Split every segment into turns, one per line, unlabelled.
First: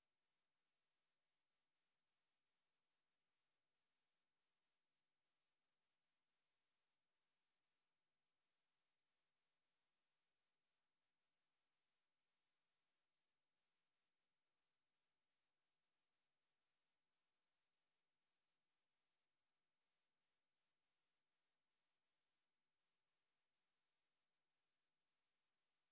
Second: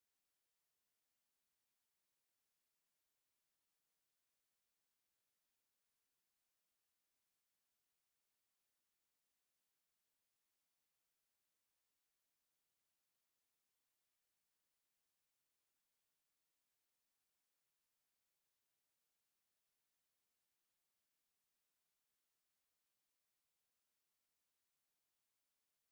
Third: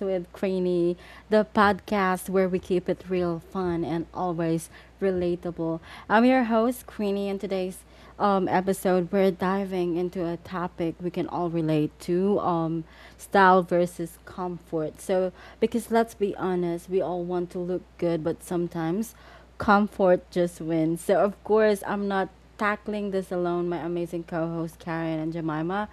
with Cranny, the podcast where we keep it real, fun, and always relatable. I'm your host, Cranny, and today's episode we're diving into a topic we can all relate to style versus comfort. So, because let's be honest, we all want to look good, but sometimes comfort just wins. So, of course, I'm not tackling this alone, my amazing co host, Karen and Jemima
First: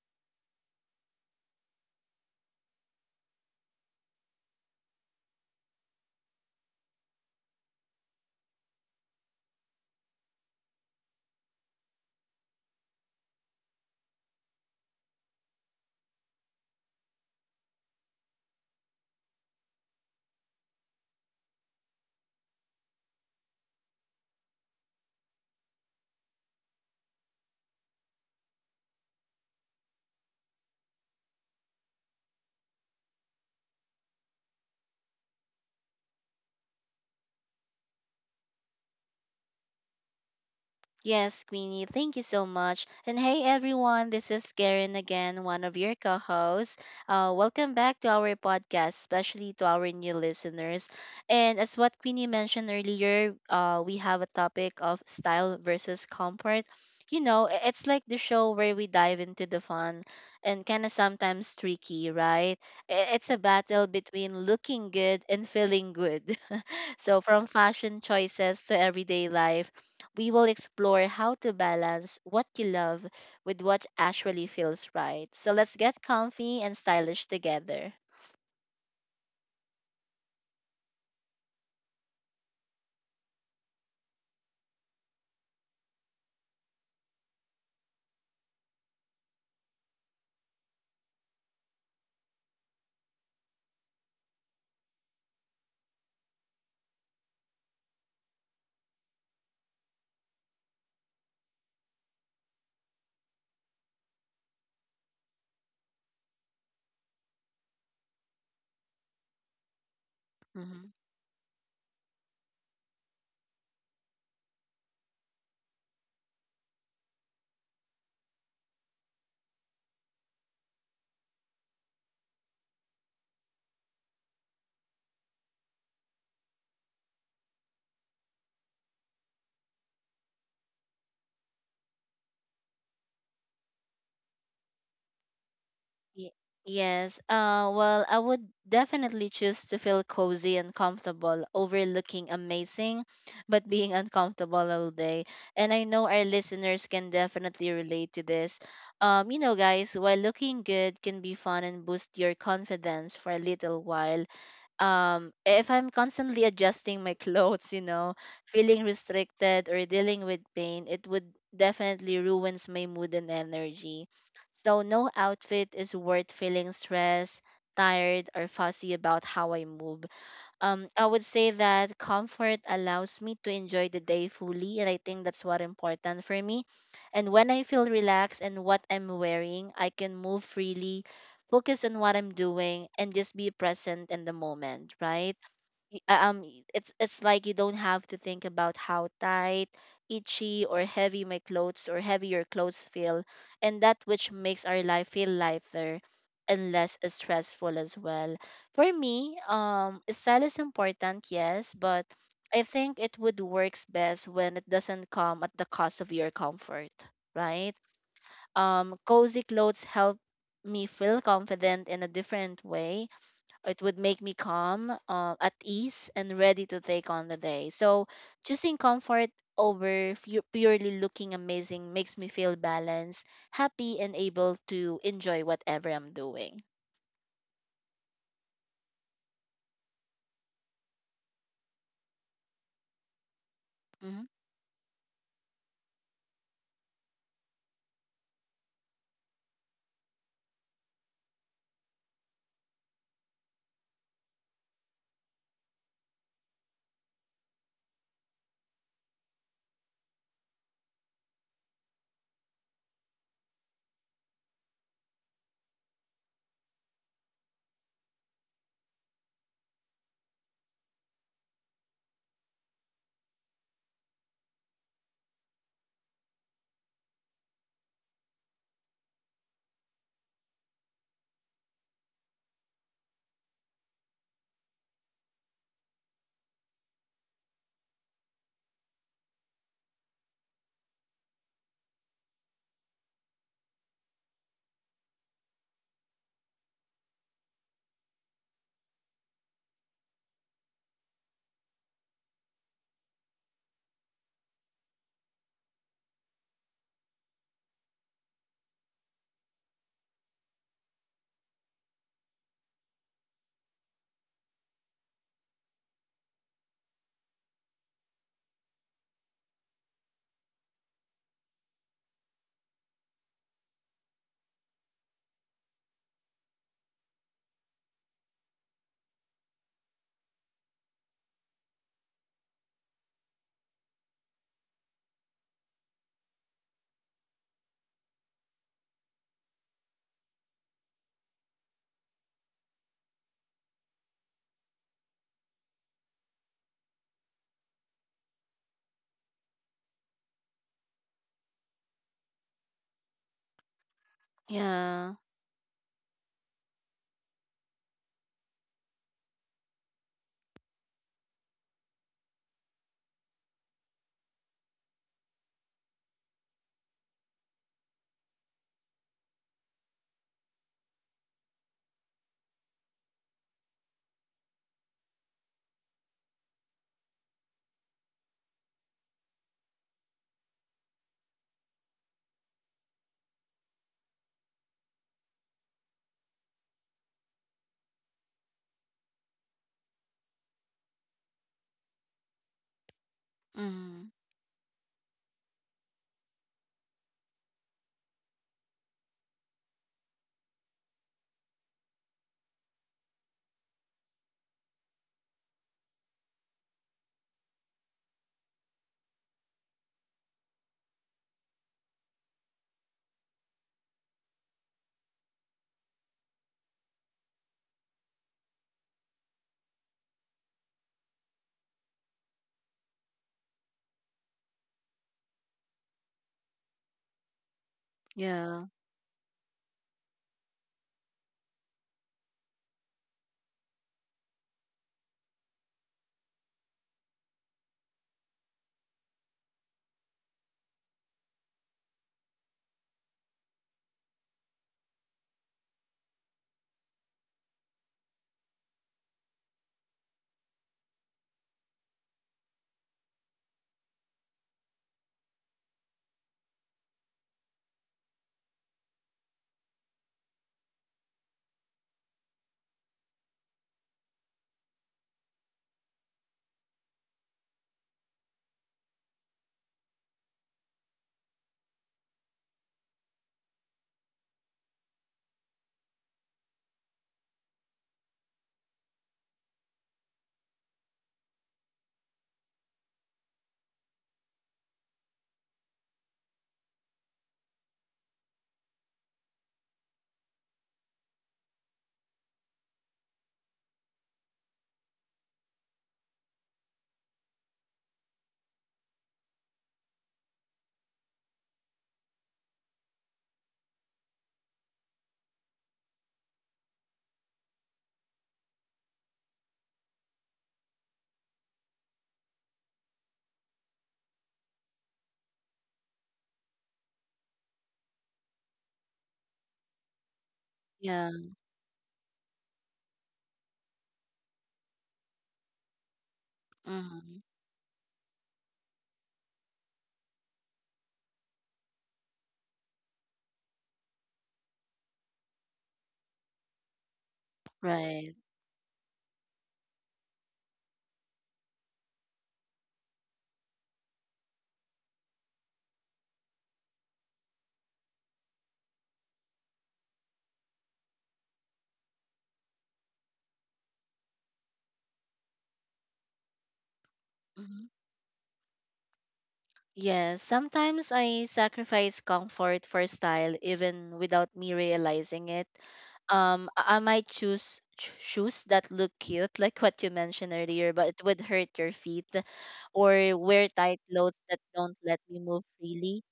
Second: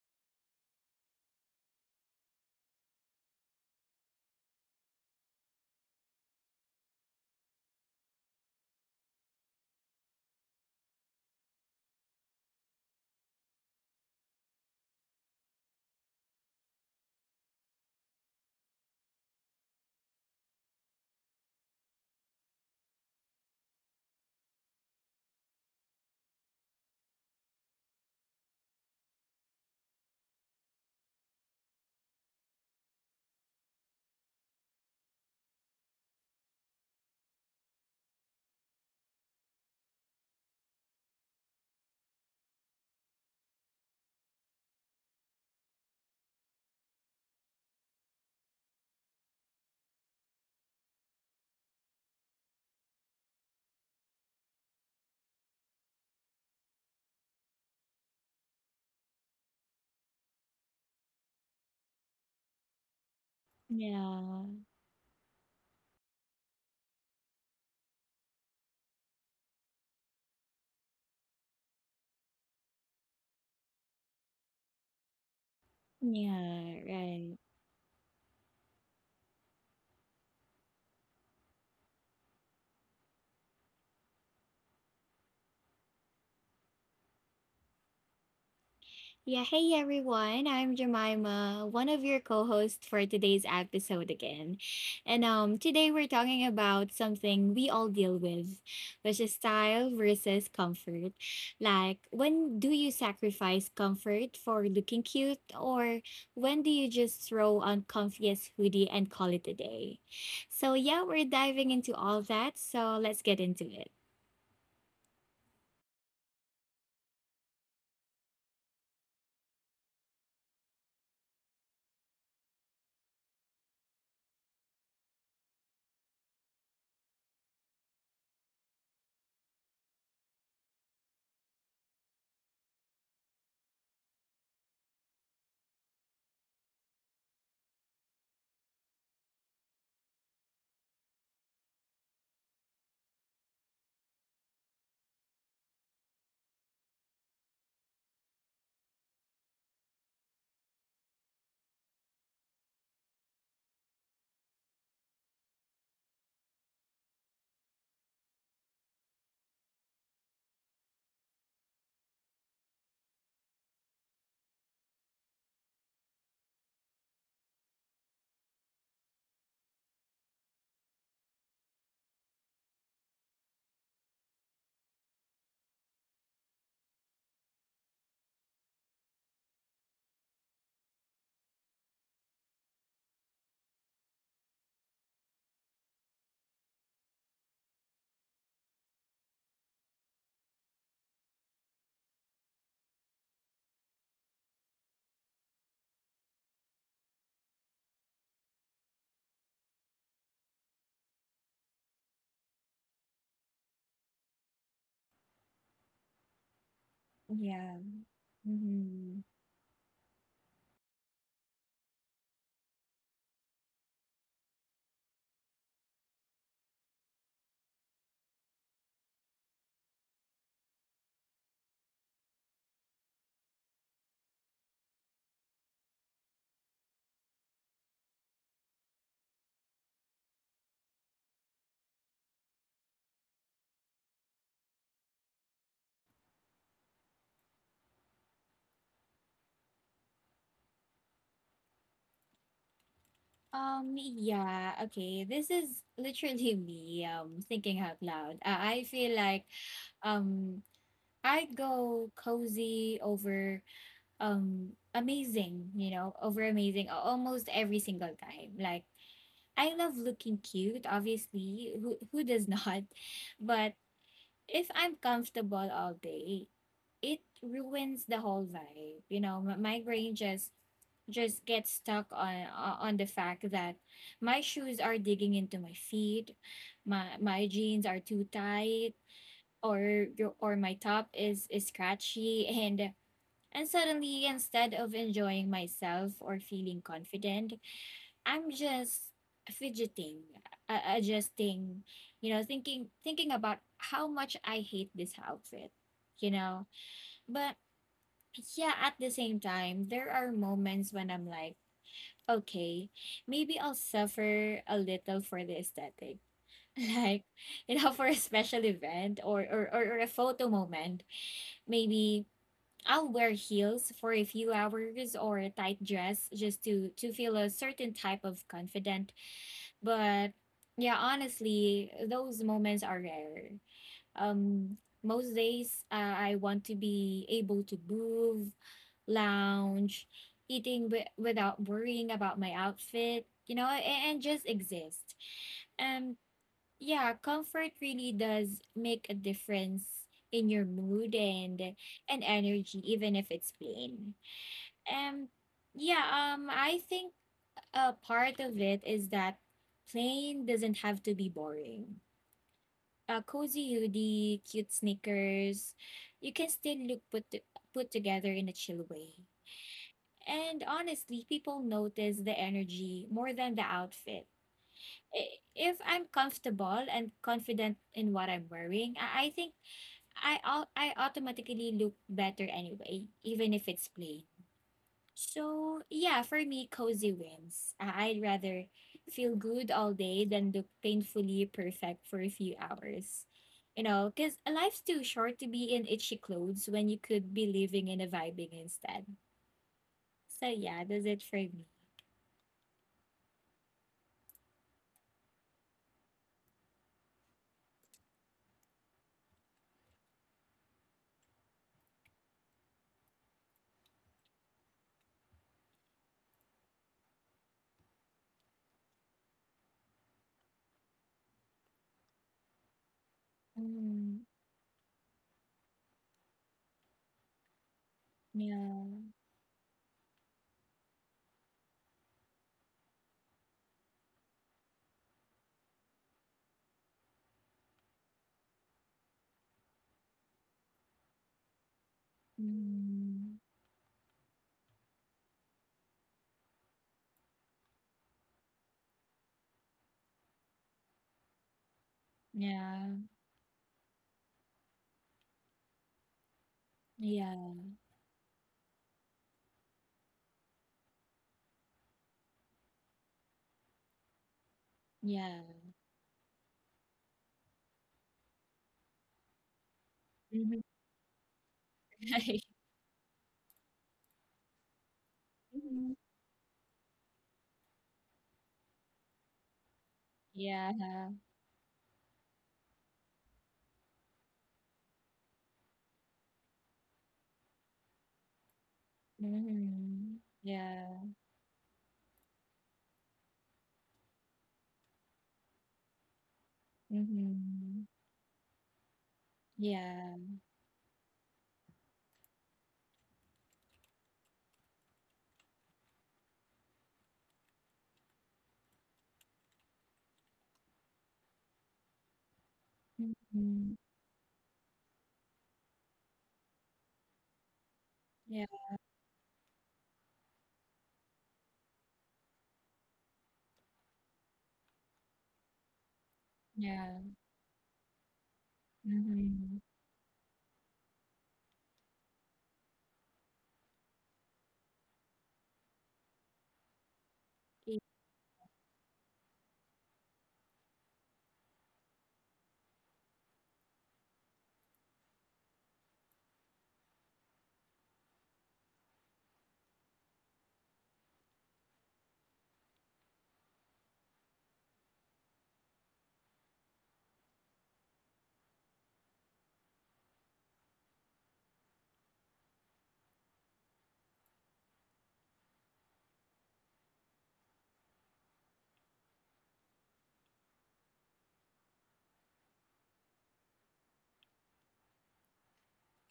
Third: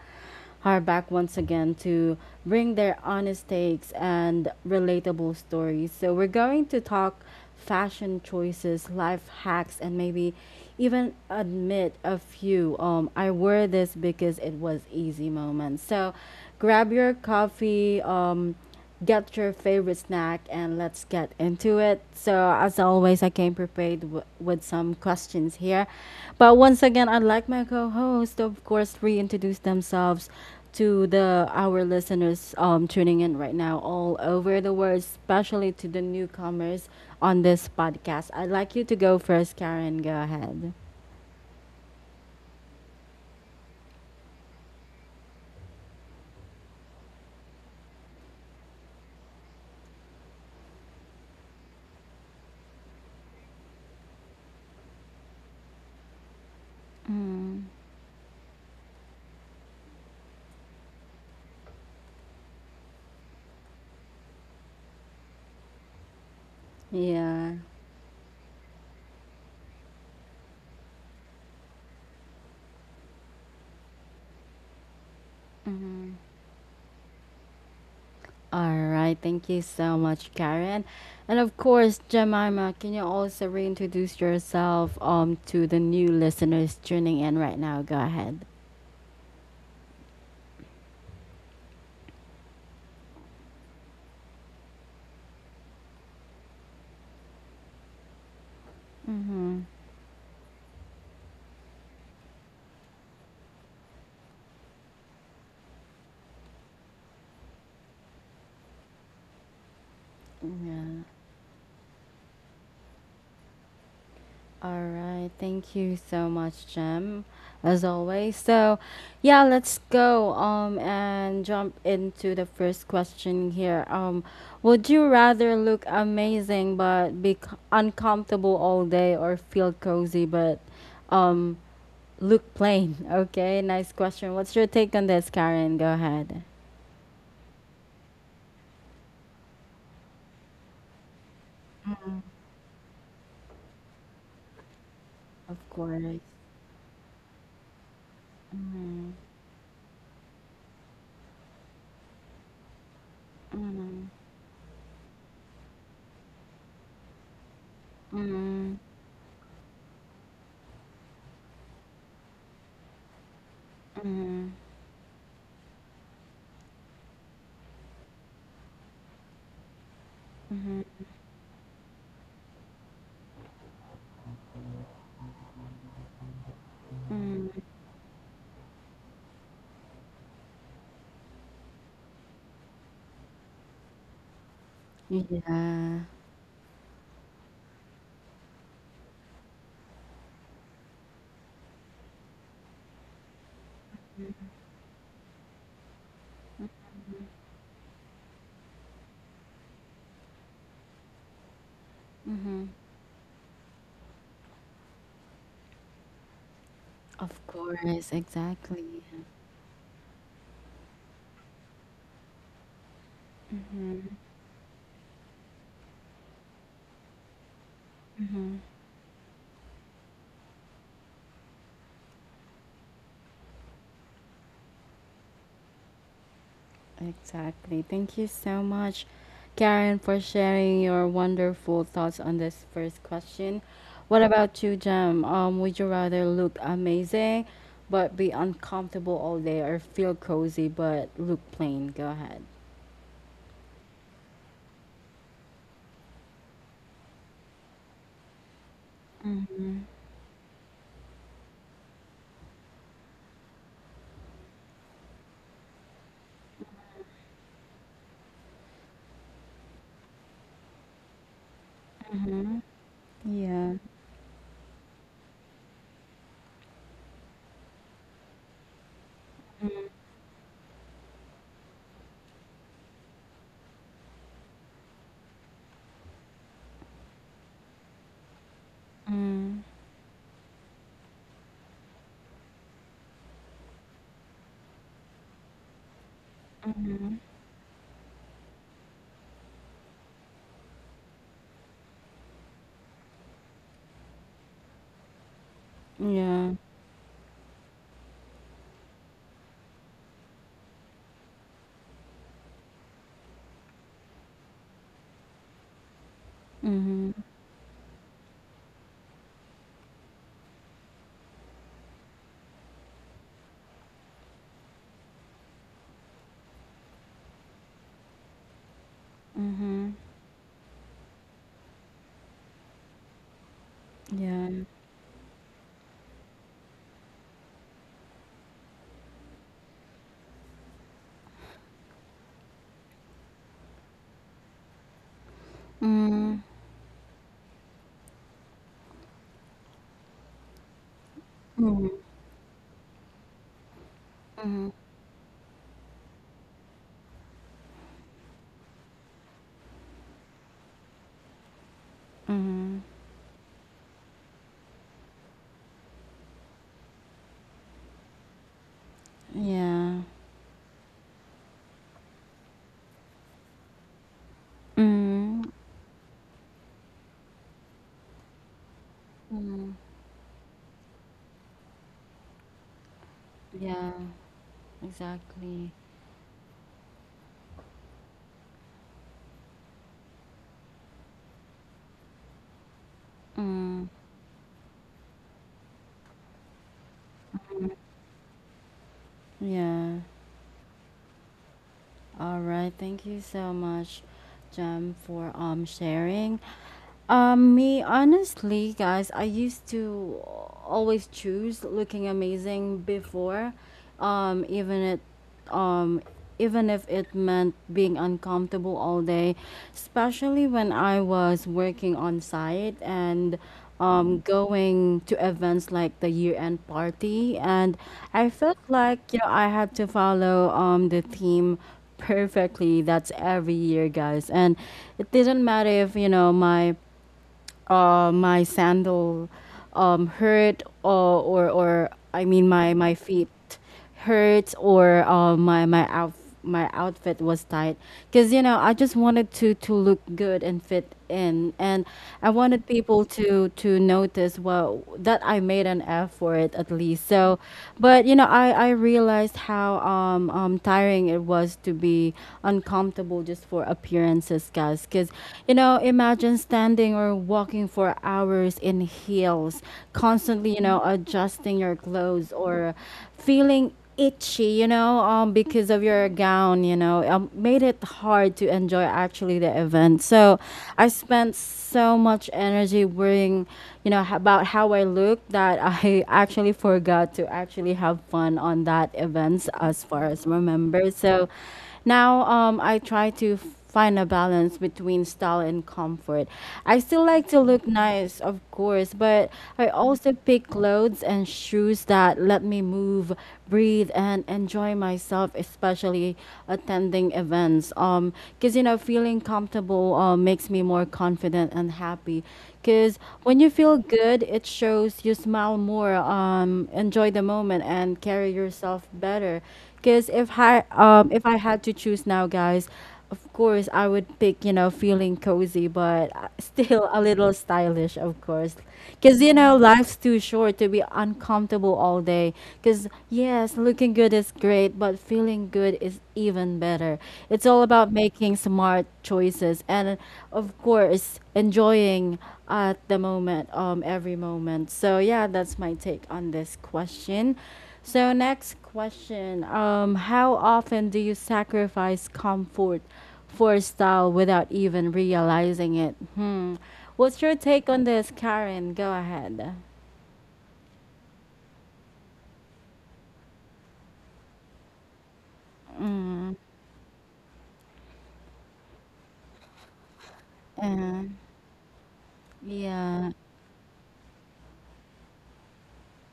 her back once again to bring their honest takes and relatable stories. So we're going to talk fashion choices, life hacks, and maybe even admit a few. I wore this because it was easy moments. So grab your coffee. Get your favorite snack and let's get into it. So, as always, I came prepared with some questions here. But once again, I'd like my co host to, of course, reintroduce themselves to the our listeners tuning in right now all over the world, especially to the newcomers on this podcast. I'd like you to go first, Karen. Go ahead.
Yes, Queenie, thank you so much. And hey, everyone, this is Karen again, one of your co hosts. Welcome back to our podcast, especially to our new listeners. And as what Queenie mentioned earlier, we have a topic of style versus comfort. You know,
Mm.
i- it's like the show where we dive into the fun and kind of sometimes tricky, right? It's a battle between
Yeah,
looking good and feeling good. So, from
Yeah.
fashion choices to everyday life, we will explore how to balance what you love with what actually feels right. So let's get comfy and
yeah,
stylish
right.
together.
All right, thank you so much, Karen. And of course, Jemima, can you also reintroduce yourself to the new listeners tuning in right now? Go ahead.
Yeah, hey everyone. I'm Jemima, one of your co-hosts for today's episode again. And today we're talking about something we all deal with, which is
Mm-hmm.
style versus comfort. Like, when do you sacrifice comfort for looking cute or when do you just throw on comfiest hoodie and call it a day? So,
Mm-hmm.
Yeah.
yeah, we're diving into all that. So, let's get into it.
All right. Thank you so much, Jem, as always. So, yeah, let's go and jump into the first question here. Would you rather look amazing but be uncomfortable all day, or feel cozy but um look plain. Okay, nice question. What's your take on this, Karen? Go ahead.
Yes, well, I would definitely choose to feel cozy and comfortable over looking amazing, but being uncomfortable all day.
Of
And I know
course.
our listeners can definitely relate to this.
Mm-hmm.
You know, guys, while looking good can be fun and boost your confidence for a little
Mm-hmm.
while, if I'm constantly adjusting my clothes,
Mm-hmm.
feeling restricted or dealing with pain, it would definitely ruins my mood and energy.
Mm-hmm.
So no outfit is worth feeling stressed, tired, or fussy about how I move.
Mm-hmm.
I would say that comfort allows me to enjoy the day fully, and I think that's what important for me. And when
Mm-hmm.
I feel relaxed and what I'm wearing, I can move freely, focus on what I'm doing, and just be present in the moment, right? y-
Yeah.
uh, um y- it's it's like you don't have to think about how tight, itchy, or heavy my clothes or heavy your clothes feel, and that which makes our life feel lighter and less stressful as well. For me, style is important, yes, but I
Mm-hmm.
think it would works best when it doesn't come at the cost of your comfort,
Of
Yeah.
right?
course, exactly.
Cozy clothes help me feel confident in a different way. It would make me calm, at ease, and ready to take on the day. So, choosing comfort over purely looking amazing makes me feel balanced, happy, and able to enjoy whatever I'm doing.
Exactly. Thank you so much, Karen, for sharing your wonderful thoughts on this first question. What
hmm
about you, Jem? Would you rather look amazing but be uncomfortable all day or feel cozy but look plain? Go ahead.
Yeah, okay. This is literally me thinking out loud. I feel like um I'd go cozy over amazing, you know, over amazing almost every single time. Like I love looking cute, obviously. Who does
Mm-hmm.
not?
Yeah.
But if I'm comfortable all day, it ruins the whole vibe. You know, my brain just gets stuck on the fact that my shoes are digging into my feet, my jeans are too tight,
Mm.
or my top is scratchy, and suddenly instead of enjoying myself or feeling confident, I'm just fidgeting, adjusting, you know, thinking about how much I hate this outfit, you
Yeah.
know. But yeah, at the same time, there are moments when I'm like, okay, maybe I'll suffer a little for the aesthetic.
Mm-hmm.
Like, you know, for a special event or a photo moment, maybe I'll wear heels for a few hours or a tight dress just to feel a certain type of confident
Mm-hmm.
but yeah, honestly, those moments are rare.
Yeah.
Um, most days, I want to be able to move, lounge, eating without worrying about my outfit, you know, and just exist. Um,
Mm.
yeah, comfort really does make a difference in your mood and
Mm-hmm. Mm-hmm.
energy, even if it's plain.
Yeah.
Um, yeah, I think a part of it is that plain doesn't have to be boring.
Mm-hmm.
A cozy hoodie, cute sneakers, you can still look put together in a chill way.
Yeah.
And honestly, people notice the energy more than the outfit.
Mm-hmm.
If I'm comfortable and confident in what I'm wearing, I think I automatically look better anyway, even if it's
Yeah.
plain.
Exactly.
So yeah, for me, cozy wins. I'd rather feel good all day than look painfully perfect for a few hours.
Mm.
You
hmm
know, because life's too short to be in itchy clothes when you could be living in a vibing instead.
Yeah.
So yeah, that's it for me.
All right, thank you so much, Jem, for sharing. Me honestly, guys, I used to always choose looking amazing before, um, even it, um, even if it meant being uncomfortable all day, especially when I was working on site and
Mm,
going to events like the year-end party, and I felt
Yeah.
like
yeah.
you know I had to follow the theme perfectly. That's every year, guys. And it didn't matter if, you know, my sandal hurt or I mean my feet
Mm,
hurt or my outfit was tight, because you know I just wanted to look good and fit in, and I wanted
yeah.
people to notice well that I made an effort at least.
Yeah.
So, but you know I realized how tiring it was to be uncomfortable just for appearances, guys, because
Yeah.
you know, imagine standing or walking for hours in heels, constantly, you
Mhm.
know, adjusting your clothes or feeling itchy, you know, because of
Mhm.
your gown, you know, made it hard to enjoy actually the event. So I
Yeah.
spent so much energy worrying, you know, about how I looked that I actually forgot to actually have fun on that events as far
Mhm.
as remember.
Yeah.
So now I try to find a balance between style and comfort. I still like to look
Mhm.
nice, of course, but I also
Yeah.
pick clothes and shoes that let me move, breathe, and enjoy myself, especially attending events. Because you know, feeling comfortable makes me more confident and happy. Because when you feel
Mhm.
good, it shows. You smile more, enjoy the moment, and carry
Yeah.
yourself better. Because if I um
Yeah.
if I had to choose now, guys, of course I would pick, you know, feeling cozy, but still
Yeah.
a
hmm
little stylish, of course. Because you know,
Mhm.
life's too short to be uncomfortable all day. Because yes, looking good is great, but feeling good is even better. It's all
Y
about
Right.
making smart choices and of course enjoying at the moment, every moment. So yeah, that's my take on this question. So next question. How often do you sacrifice comfort for style without even realizing it? Hmm. What's your take on this, Karen? Go ahead.
Yes, sometimes I sacrifice comfort for style even without me realizing it. I might choose shoes that look cute, like what you mentioned earlier, but
Uh,
it would hurt your feet,
yeah.
or wear tight clothes that don't let me move freely.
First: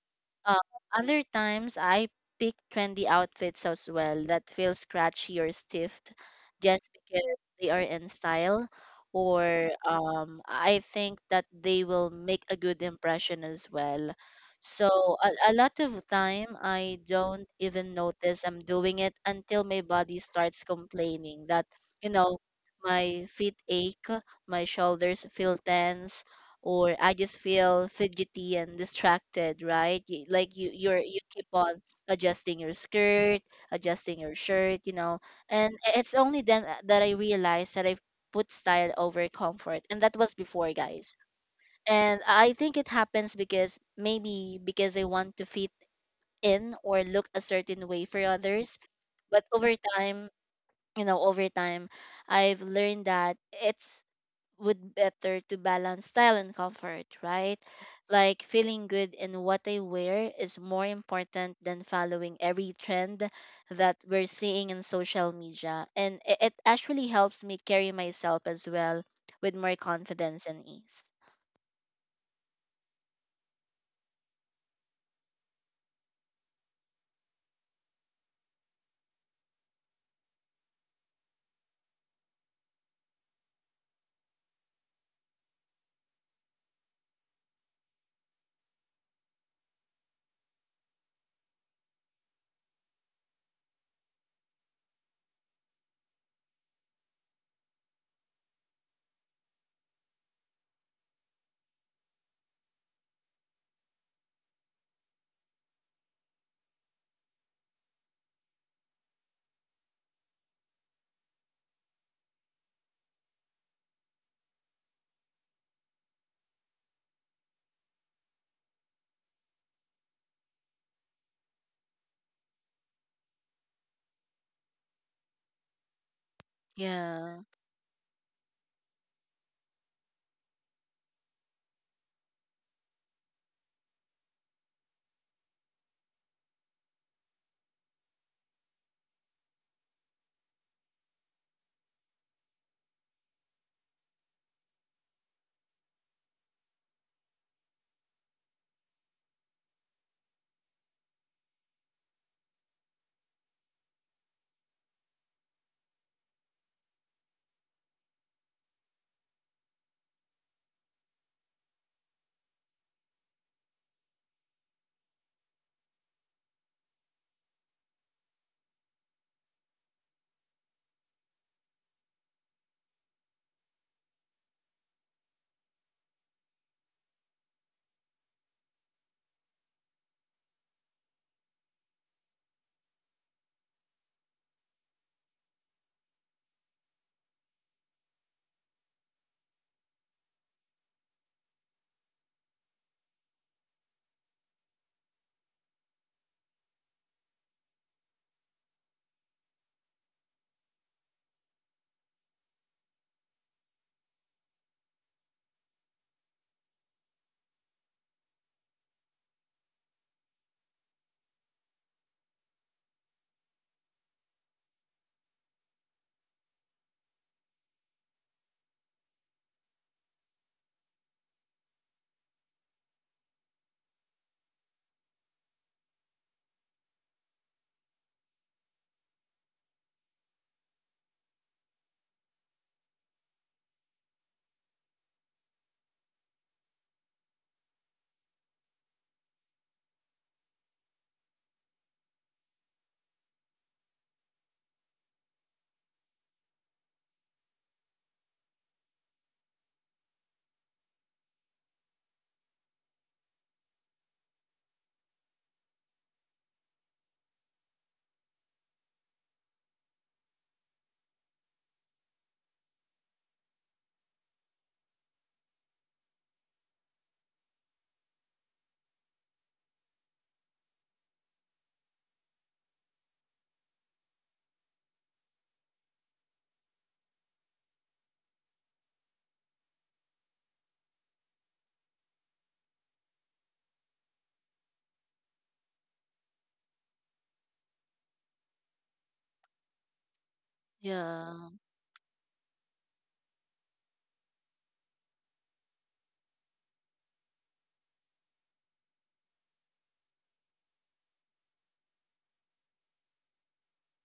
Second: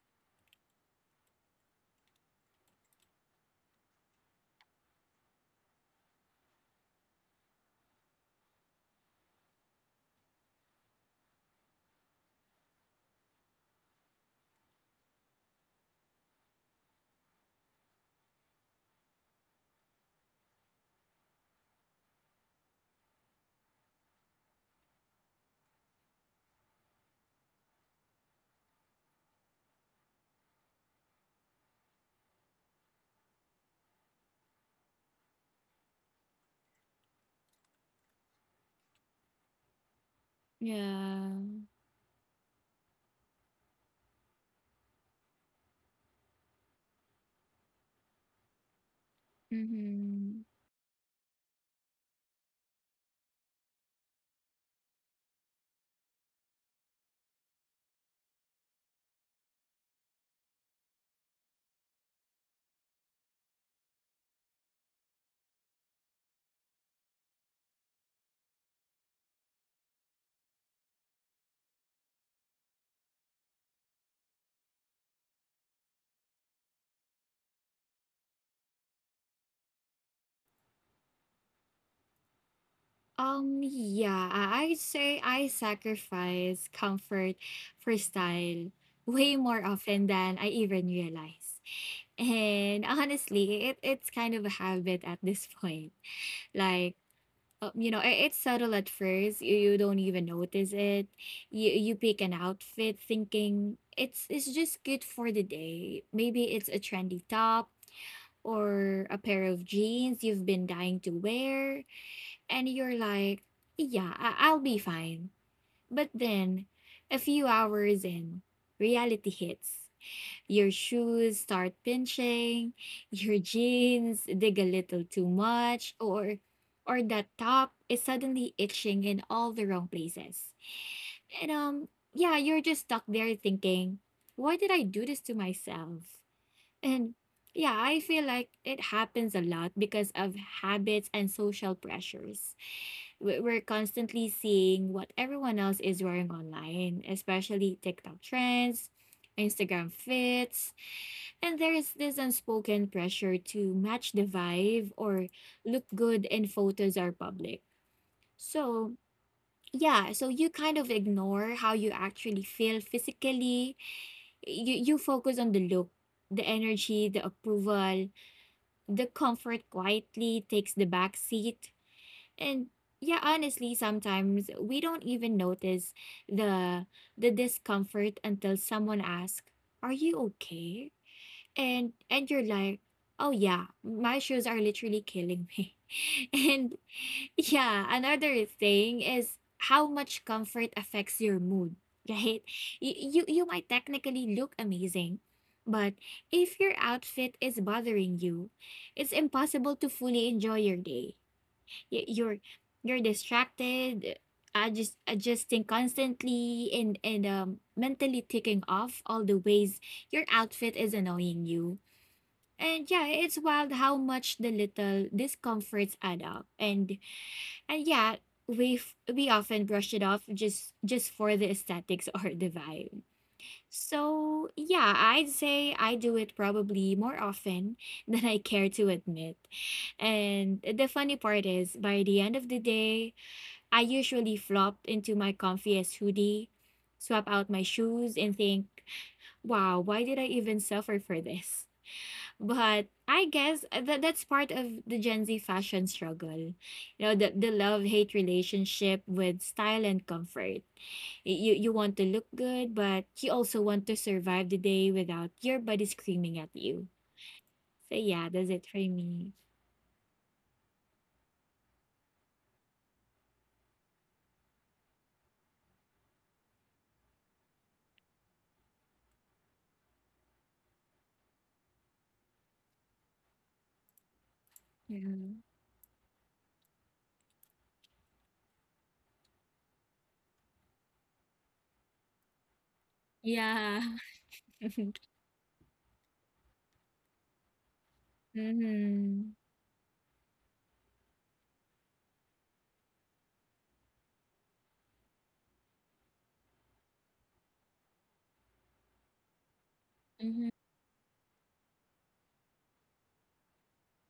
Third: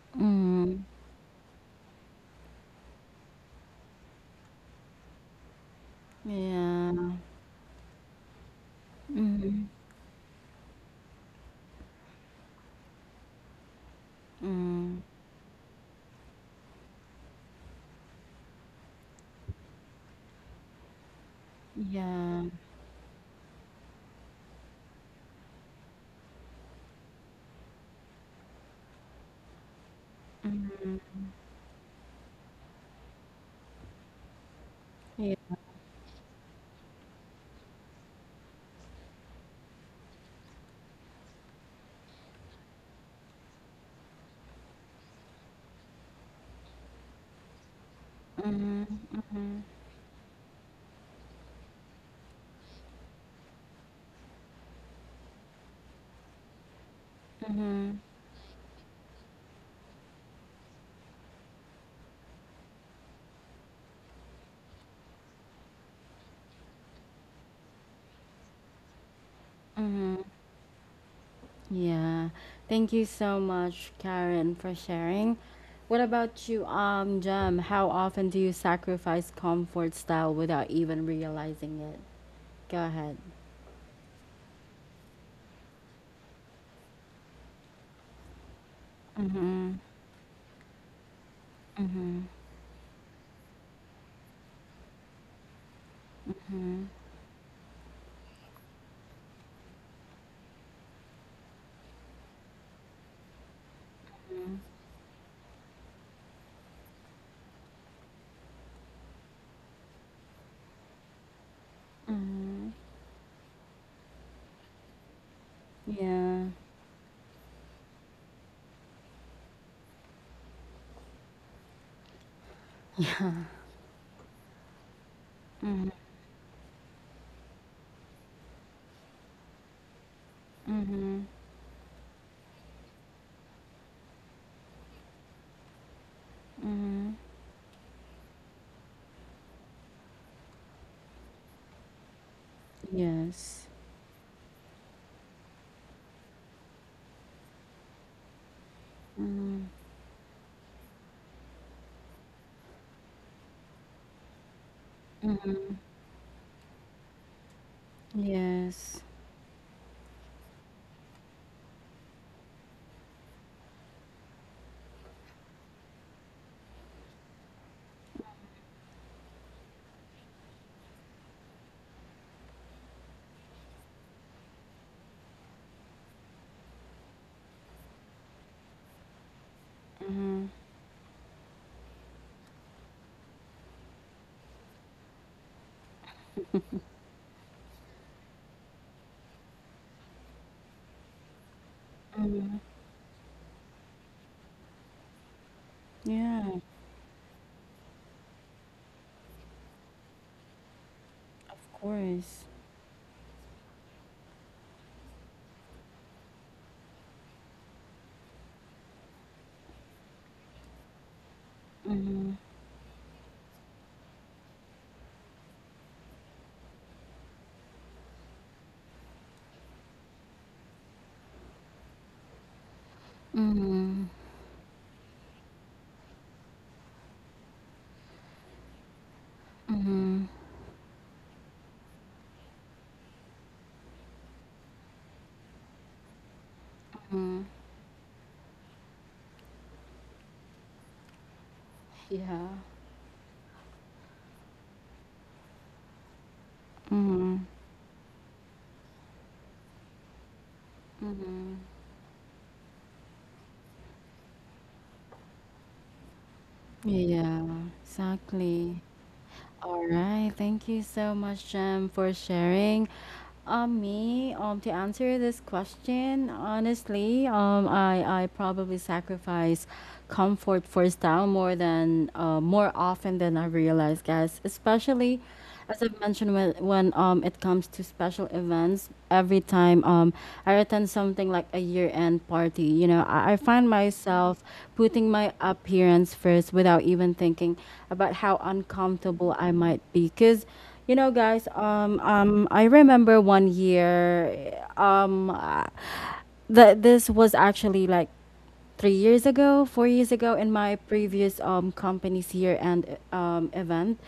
Uh,
Mm,
other times, I pick trendy outfits as well that feel scratchy or stiffed just
yeah.
because they are in style,
Mm,
or I think that they will make a good impression as well.
mm,
So, a lot of time, I don't even notice I'm doing it until my body starts complaining that, you know,
yeah.
my feet ache, my shoulders feel tense, or I just feel fidgety and distracted, right? You, like you,
Mm,
you're you keep on adjusting your skirt, adjusting your shirt, you know.
yeah.
And it's only then that I realized that I've put style over comfort, and that was before, guys.
yeah.
And I think it happens because maybe because I want to fit in or look a certain way for others,
Mm,
but
mm,
over time,
Mhm.
you know, over time, I've learned that it's would better to balance style and comfort, right?
mm,
Like feeling good in what I wear is more important than following every trend that we're seeing in social media. And it actually helps me carry myself as well with more
mm,
confidence and ease.
yeah. Thank you so much, Karen, for sharing. What about you, Jem? How often do you sacrifice comfort style without even realizing it? Go ahead.
Yeah, I'd say I sacrifice comfort for style way more
Mm-hmm.
often than I even realize.
Mm-hmm.
And honestly, it's kind of a habit at this point. Like, you know, it's subtle at first. You don't even notice it. You pick an outfit thinking it's just good for the day. Maybe it's a trendy top or a pair of jeans you've been dying to wear, and you're like, yeah, I'll be fine. But
Yeah.
then, a few hours in, reality hits. Your shoes start pinching, your jeans dig a little too much, or that
Yeah.
top is suddenly itching in all the wrong places.
Mm-hmm.
And yeah, you're just stuck there thinking, why did I do this to myself? And yeah, I feel like it happens a lot because of habits and social pressures. We're
Yes.
constantly seeing what everyone else is wearing online, especially TikTok trends, Instagram fits, and there is this unspoken pressure to match the vibe or look good in photos or public. So,
Yes.
yeah, so you kind of ignore how you actually feel physically. You focus on the look, the energy, the approval the comfort quietly takes the back seat. And yeah, honestly, sometimes we don't even notice the the discomfort until someone asks, are you okay? And you're like, oh yeah, my shoes are literally killing me. And yeah, another thing is how much comfort affects your mood, right? You you might technically look amazing but
Yeah.
if your outfit is bothering you, it's impossible to fully enjoy your day.
Of
Y- you're
course.
you're distracted, adjusting constantly, and mentally ticking off all the ways your outfit is annoying you.
Mm-hmm.
And yeah, it's wild how much the little discomforts add up. And yeah, we often brush it off just for the aesthetics or the vibe.
Mm-hmm.
So yeah, I'd say I do it probably more often than I care to admit.
Mm-hmm.
And the funny part is, by the end of the day, I usually flop into my comfiest hoodie, swap
Mm-hmm.
out my shoes, and think, wow, why did I even suffer for this?
Yeah.
But I guess that's part of the Gen Z fashion struggle. You know,
Mm-hmm.
the love-hate relationship with style and comfort.
Mm-hmm.
You want to look good, but you also want to survive the day without your body screaming at you.
Yeah.
So yeah, that's it for
Exactly.
me.
All right. Thank you so much, Jem, for sharing. Me, to answer this question, honestly, I probably sacrifice comfort for style more often than I realize, guys. Especially
Yeah.
as I've mentioned, when it comes to special events, every time I attend something like a year end party, you know, I find
Yeah.
myself
Mm-hmm.
putting my appearance first without even thinking about how uncomfortable I might be. Cause, you know, guys,
Yeah.
I remember one year, that this was actually like 3 years ago, 4 years ago,
Mm-hmm.
in my previous company's year end event.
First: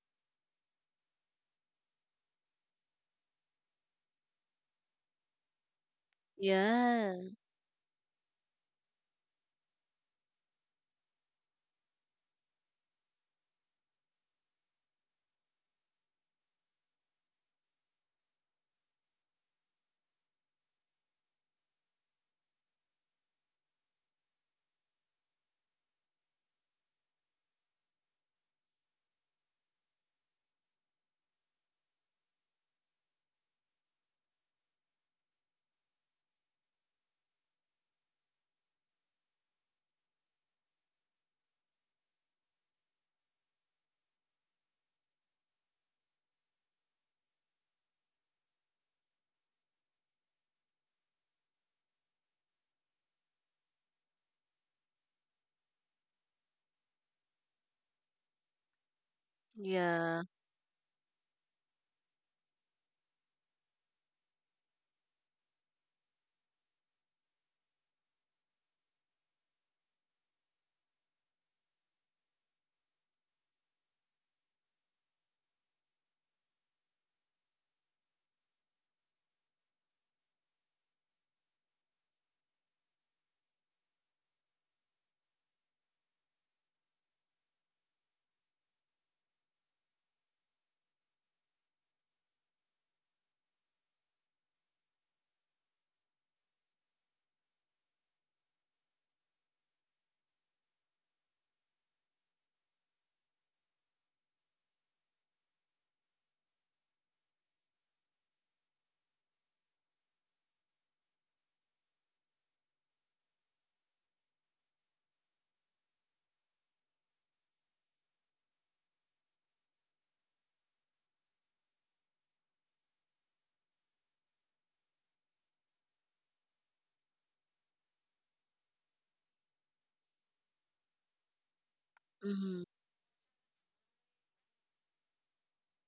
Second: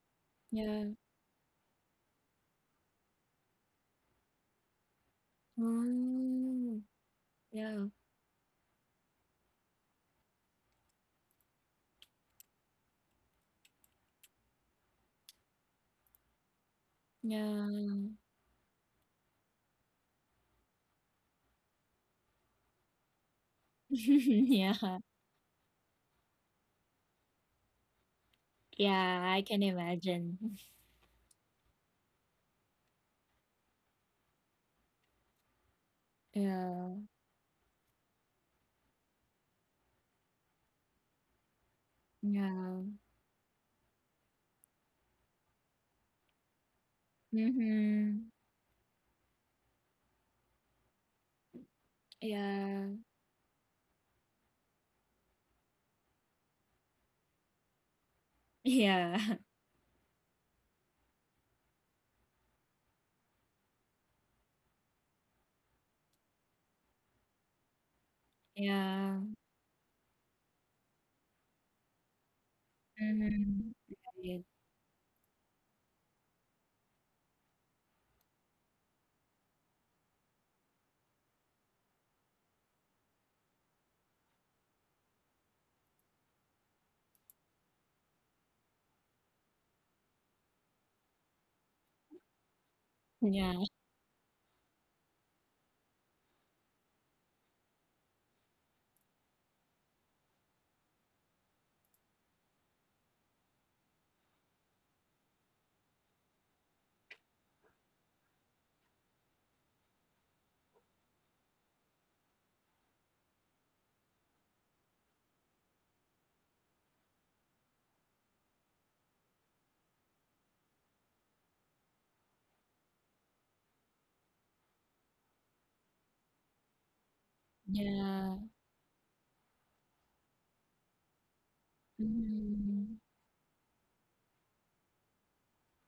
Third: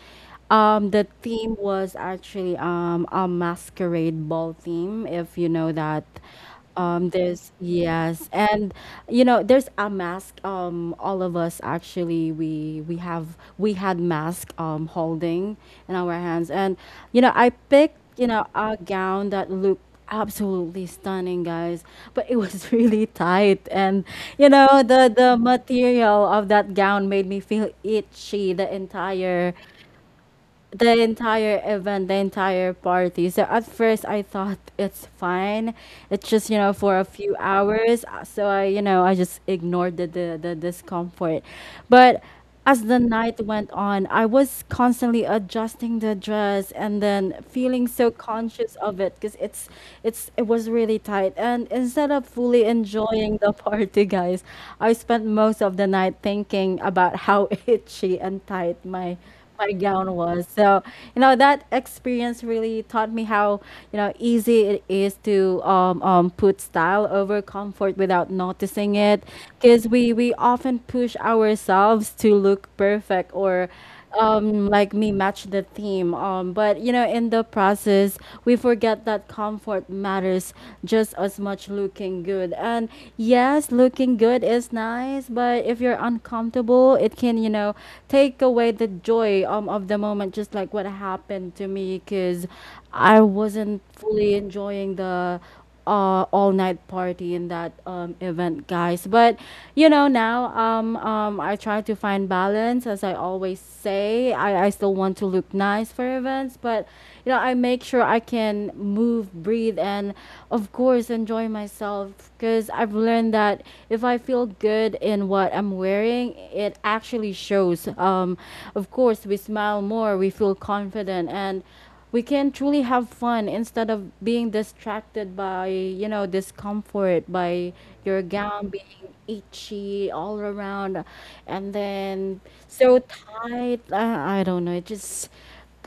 Yeah.
The theme was actually a masquerade ball theme, if you know that.
Oh.
Um,
Yeah.
there's
Yeah.
yes, and you know there's a mask. All of us actually we had mask holding in our hands, and you know, I picked,
Yeah.
you know, a gown that looked absolutely stunning, guys, but it was really tight, and you know,
Yeah.
the material of that gown made me feel itchy the
Yeah, I
entire,
can imagine.
the entire party. So at first I thought it's fine. It's just, you know,
Yeah.
for a few hours. So I just ignored the discomfort. But
Yeah.
as the night went on, I was constantly adjusting the dress and then feeling so
Mm-hmm.
conscious of it because it was really tight. And instead of fully
Yeah.
enjoying the party, guys, I spent most of the night thinking about how itchy and tight
Yeah.
my my gown
Yeah.
was. So, you know, that experience really taught me how, you know, easy it is to put style over comfort without noticing
Yeah.
it. Because we often push ourselves to look perfect or
Mhm. Right.
like me match the theme. But, you know, in the process, we forget that comfort matters just as much looking good. And yes, looking good is not, it's nice, but if you're uncomfortable, it can, you know, take away the joy of the moment, just like what happened to me, because I
Yeah.
wasn't fully enjoying the all night party in that event, guys. But you know, now I try to find balance, as I always say. I still want to look nice for events, but you know, I make sure I can move, breathe, and of course enjoy myself, because I've learned that if I feel good in what I'm wearing, it actually shows. Of course, we smile more, we feel confident, and we can truly have fun instead of being distracted by, you know, discomfort, by your
Yeah.
gown being itchy all around and then
hmm
Mhm.
so tight. I don't know, it just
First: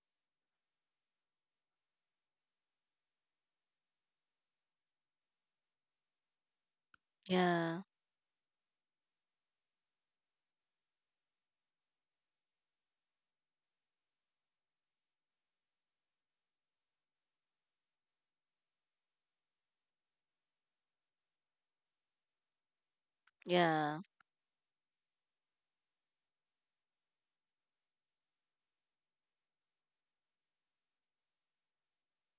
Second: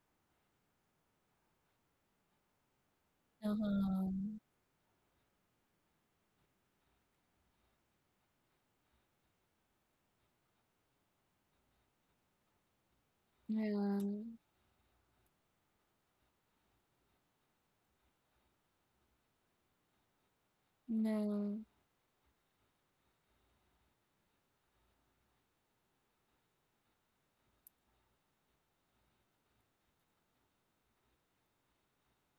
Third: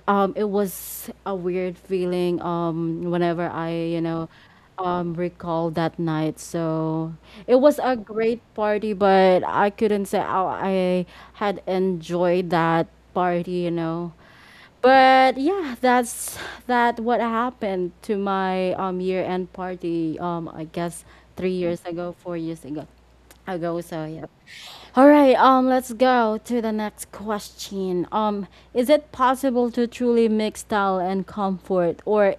it was a weird feeling whenever I, you
Uh-huh.
know, recall that night. So it was
Yeah.
a great party, but I couldn't say how I had enjoyed that party, you
Yeah.
know. But yeah, that's that what happened to my year-end party, I guess three
No.
years ago, 4 years ago.
Yeah.
So yeah. All right, let's go to the next question. Is it possible to truly mix style and comfort, or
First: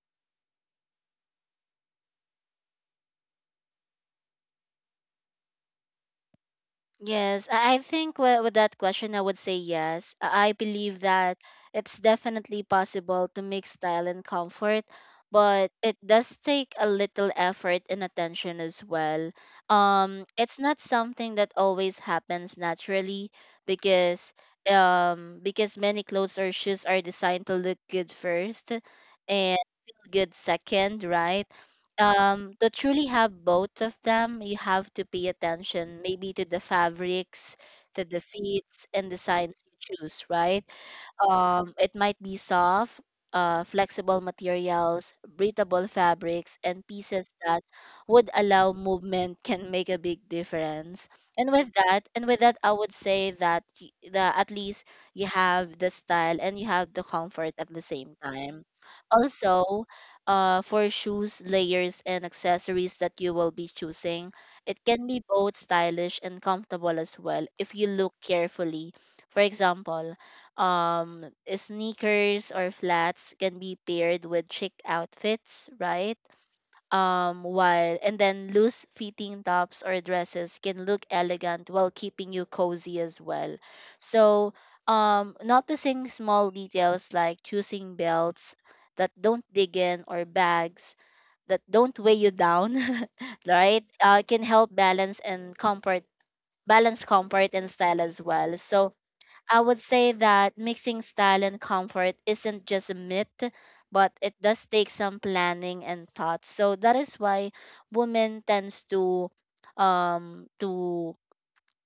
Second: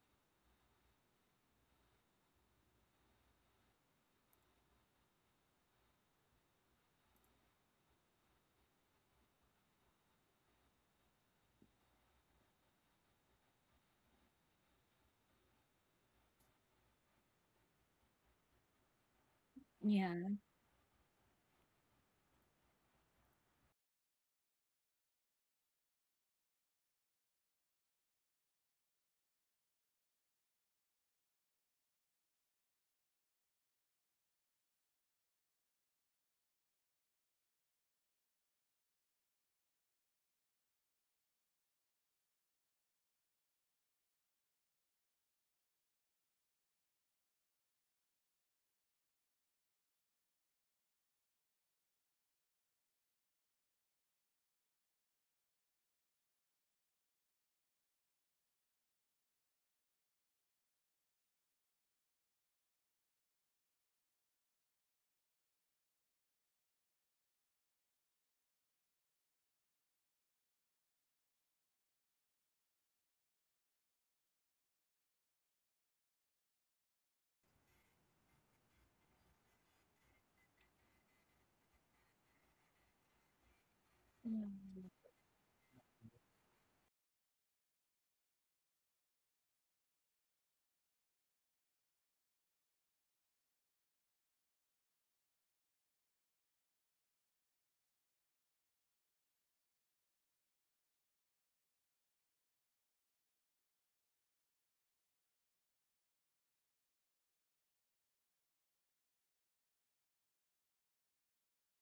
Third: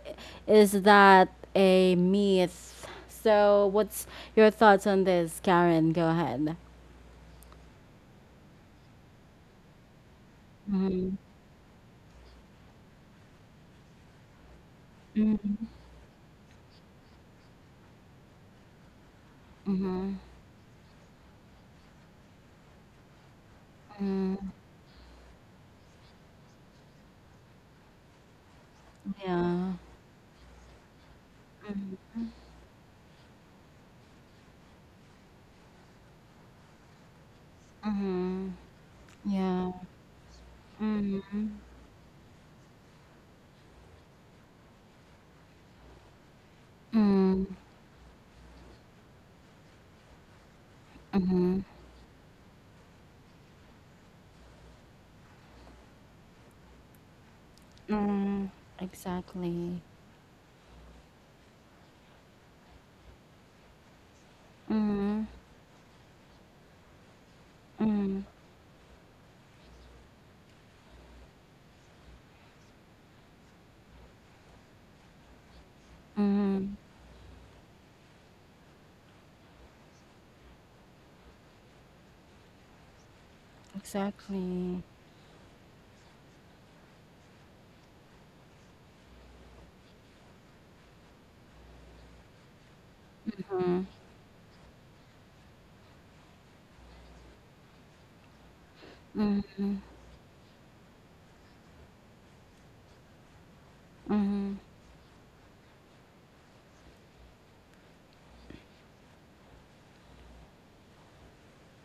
is that a myth? So, what's your thoughts on this, Karen? Go ahead.
Yes, I think with that question, I would say yes. I believe
Mm-hmm.
that it's definitely possible to mix style and comfort,
Mm-hmm.
but it does take a little effort and attention as well.
Yeah.
It's not something that always happens naturally because
Mm-hmm.
because many clothes or shoes are designed to look good first and
Yeah.
feel good second, right? To truly have both of them, you have to pay attention maybe to the fabrics, to the
Mm-hmm.
fits, and the signs you
Yeah.
choose, right?
Mm-hmm.
It might be soft, flexible materials, breathable fabrics, and pieces
Mm-hmm.
that would allow movement can make a big difference. And with that, I would say that the at least you have the style and you have the comfort at the same
Mm-hmm.
time.
Exactly.
Also, for shoes, layers, and accessories that you will be choosing, it can
Mm-hmm.
be both stylish and comfortable as well if you look carefully. For example, um sneakers or flats can be paired with chic outfits, right?
Mm-hmm.
While and then loose fitting tops or dresses can look elegant while keeping you cozy as well. So,
Exactly.
Yeah.
noticing small details like choosing belts that don't dig in or bags that don't weigh you down right, can help balance and comfort, balance comfort and style as well. So I would say that mixing style and comfort isn't just a myth, but it
Mm-hmm.
does take some planning and thought. So that is why women tends to um to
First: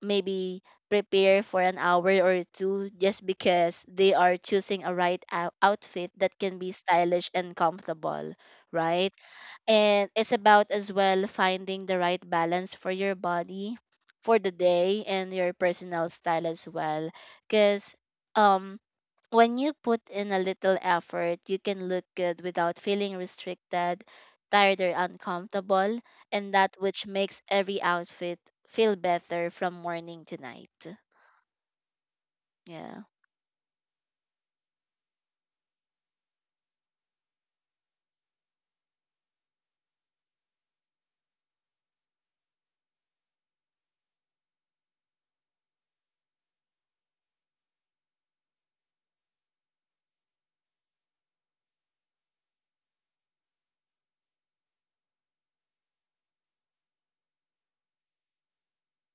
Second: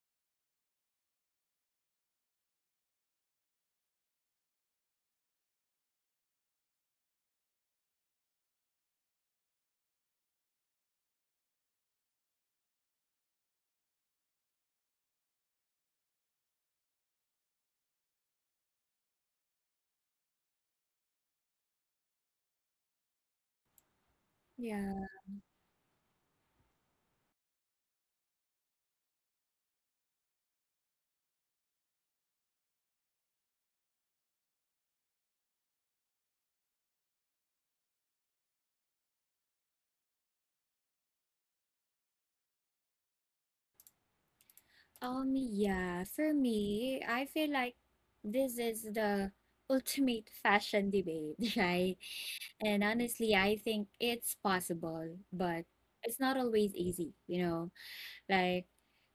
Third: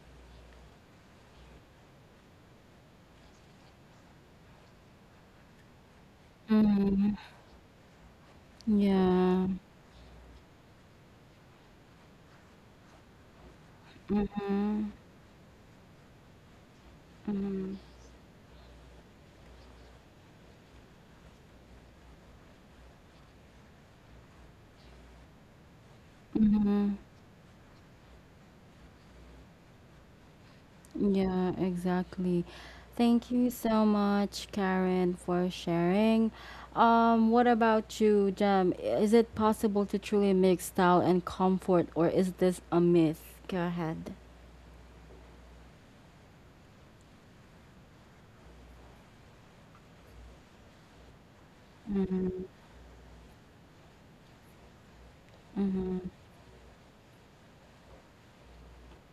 maybe prepare for an hour or two just because they are choosing a right outfit that can be
Mhm.
stylish and comfortable, right?
Yeah.
And it's about as well finding the right balance for your body, for the
Mhm.
day, and your personal style as well.
Mhm.
Because um when you put in a little effort, you can look good without feeling restricted, tired, or
Yeah.
uncomfortable, and that
Mhm.
which makes every outfit feel better from morning to night.
Yeah, exactly.
Yeah.
Thank you so much, Karen, for sharing. What about you, Jem? Is it possible to truly mix style and comfort, or is this a myth? Go ahead.
Yeah, for me, I feel like this is the ultimate fashion debate, right?
Mhm.
And honestly, I think it's possible, but it's not always easy, you know. Like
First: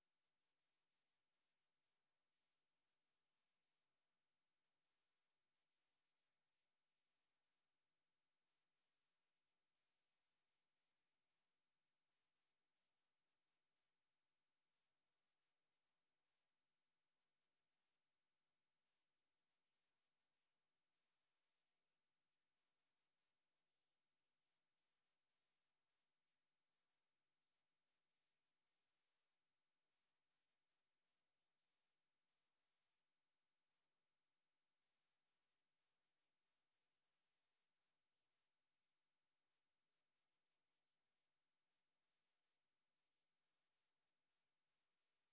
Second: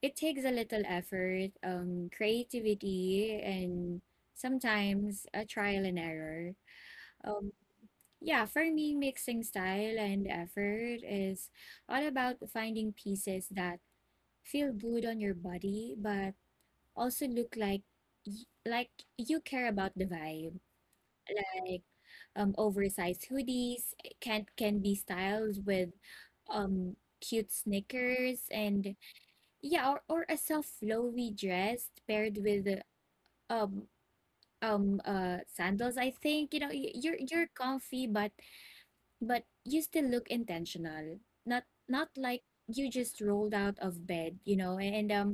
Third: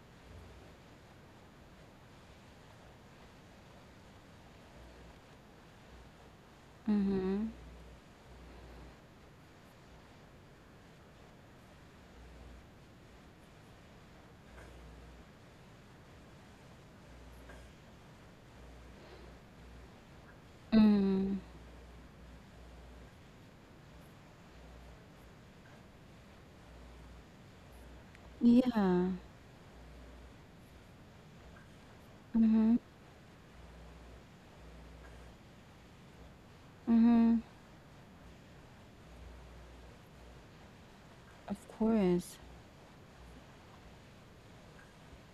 it takes a little effort, creativity, and sometimes a trial and error.
Mhm.
Um, yeah, for me, mixing style and effort is all about finding pieces that feel good on your body, but also look like like you care about the vibe.
Mhm.
Like oversized hoodies can be styled with cute sneakers and
Yeah.
yeah, or, a soft flowy dress paired with
Mhm.
um sandals. I think you know
Mhm.
you're comfy, but you still look intentional.
Of
Not Not
course.
like you just rolled out of bed, you know. And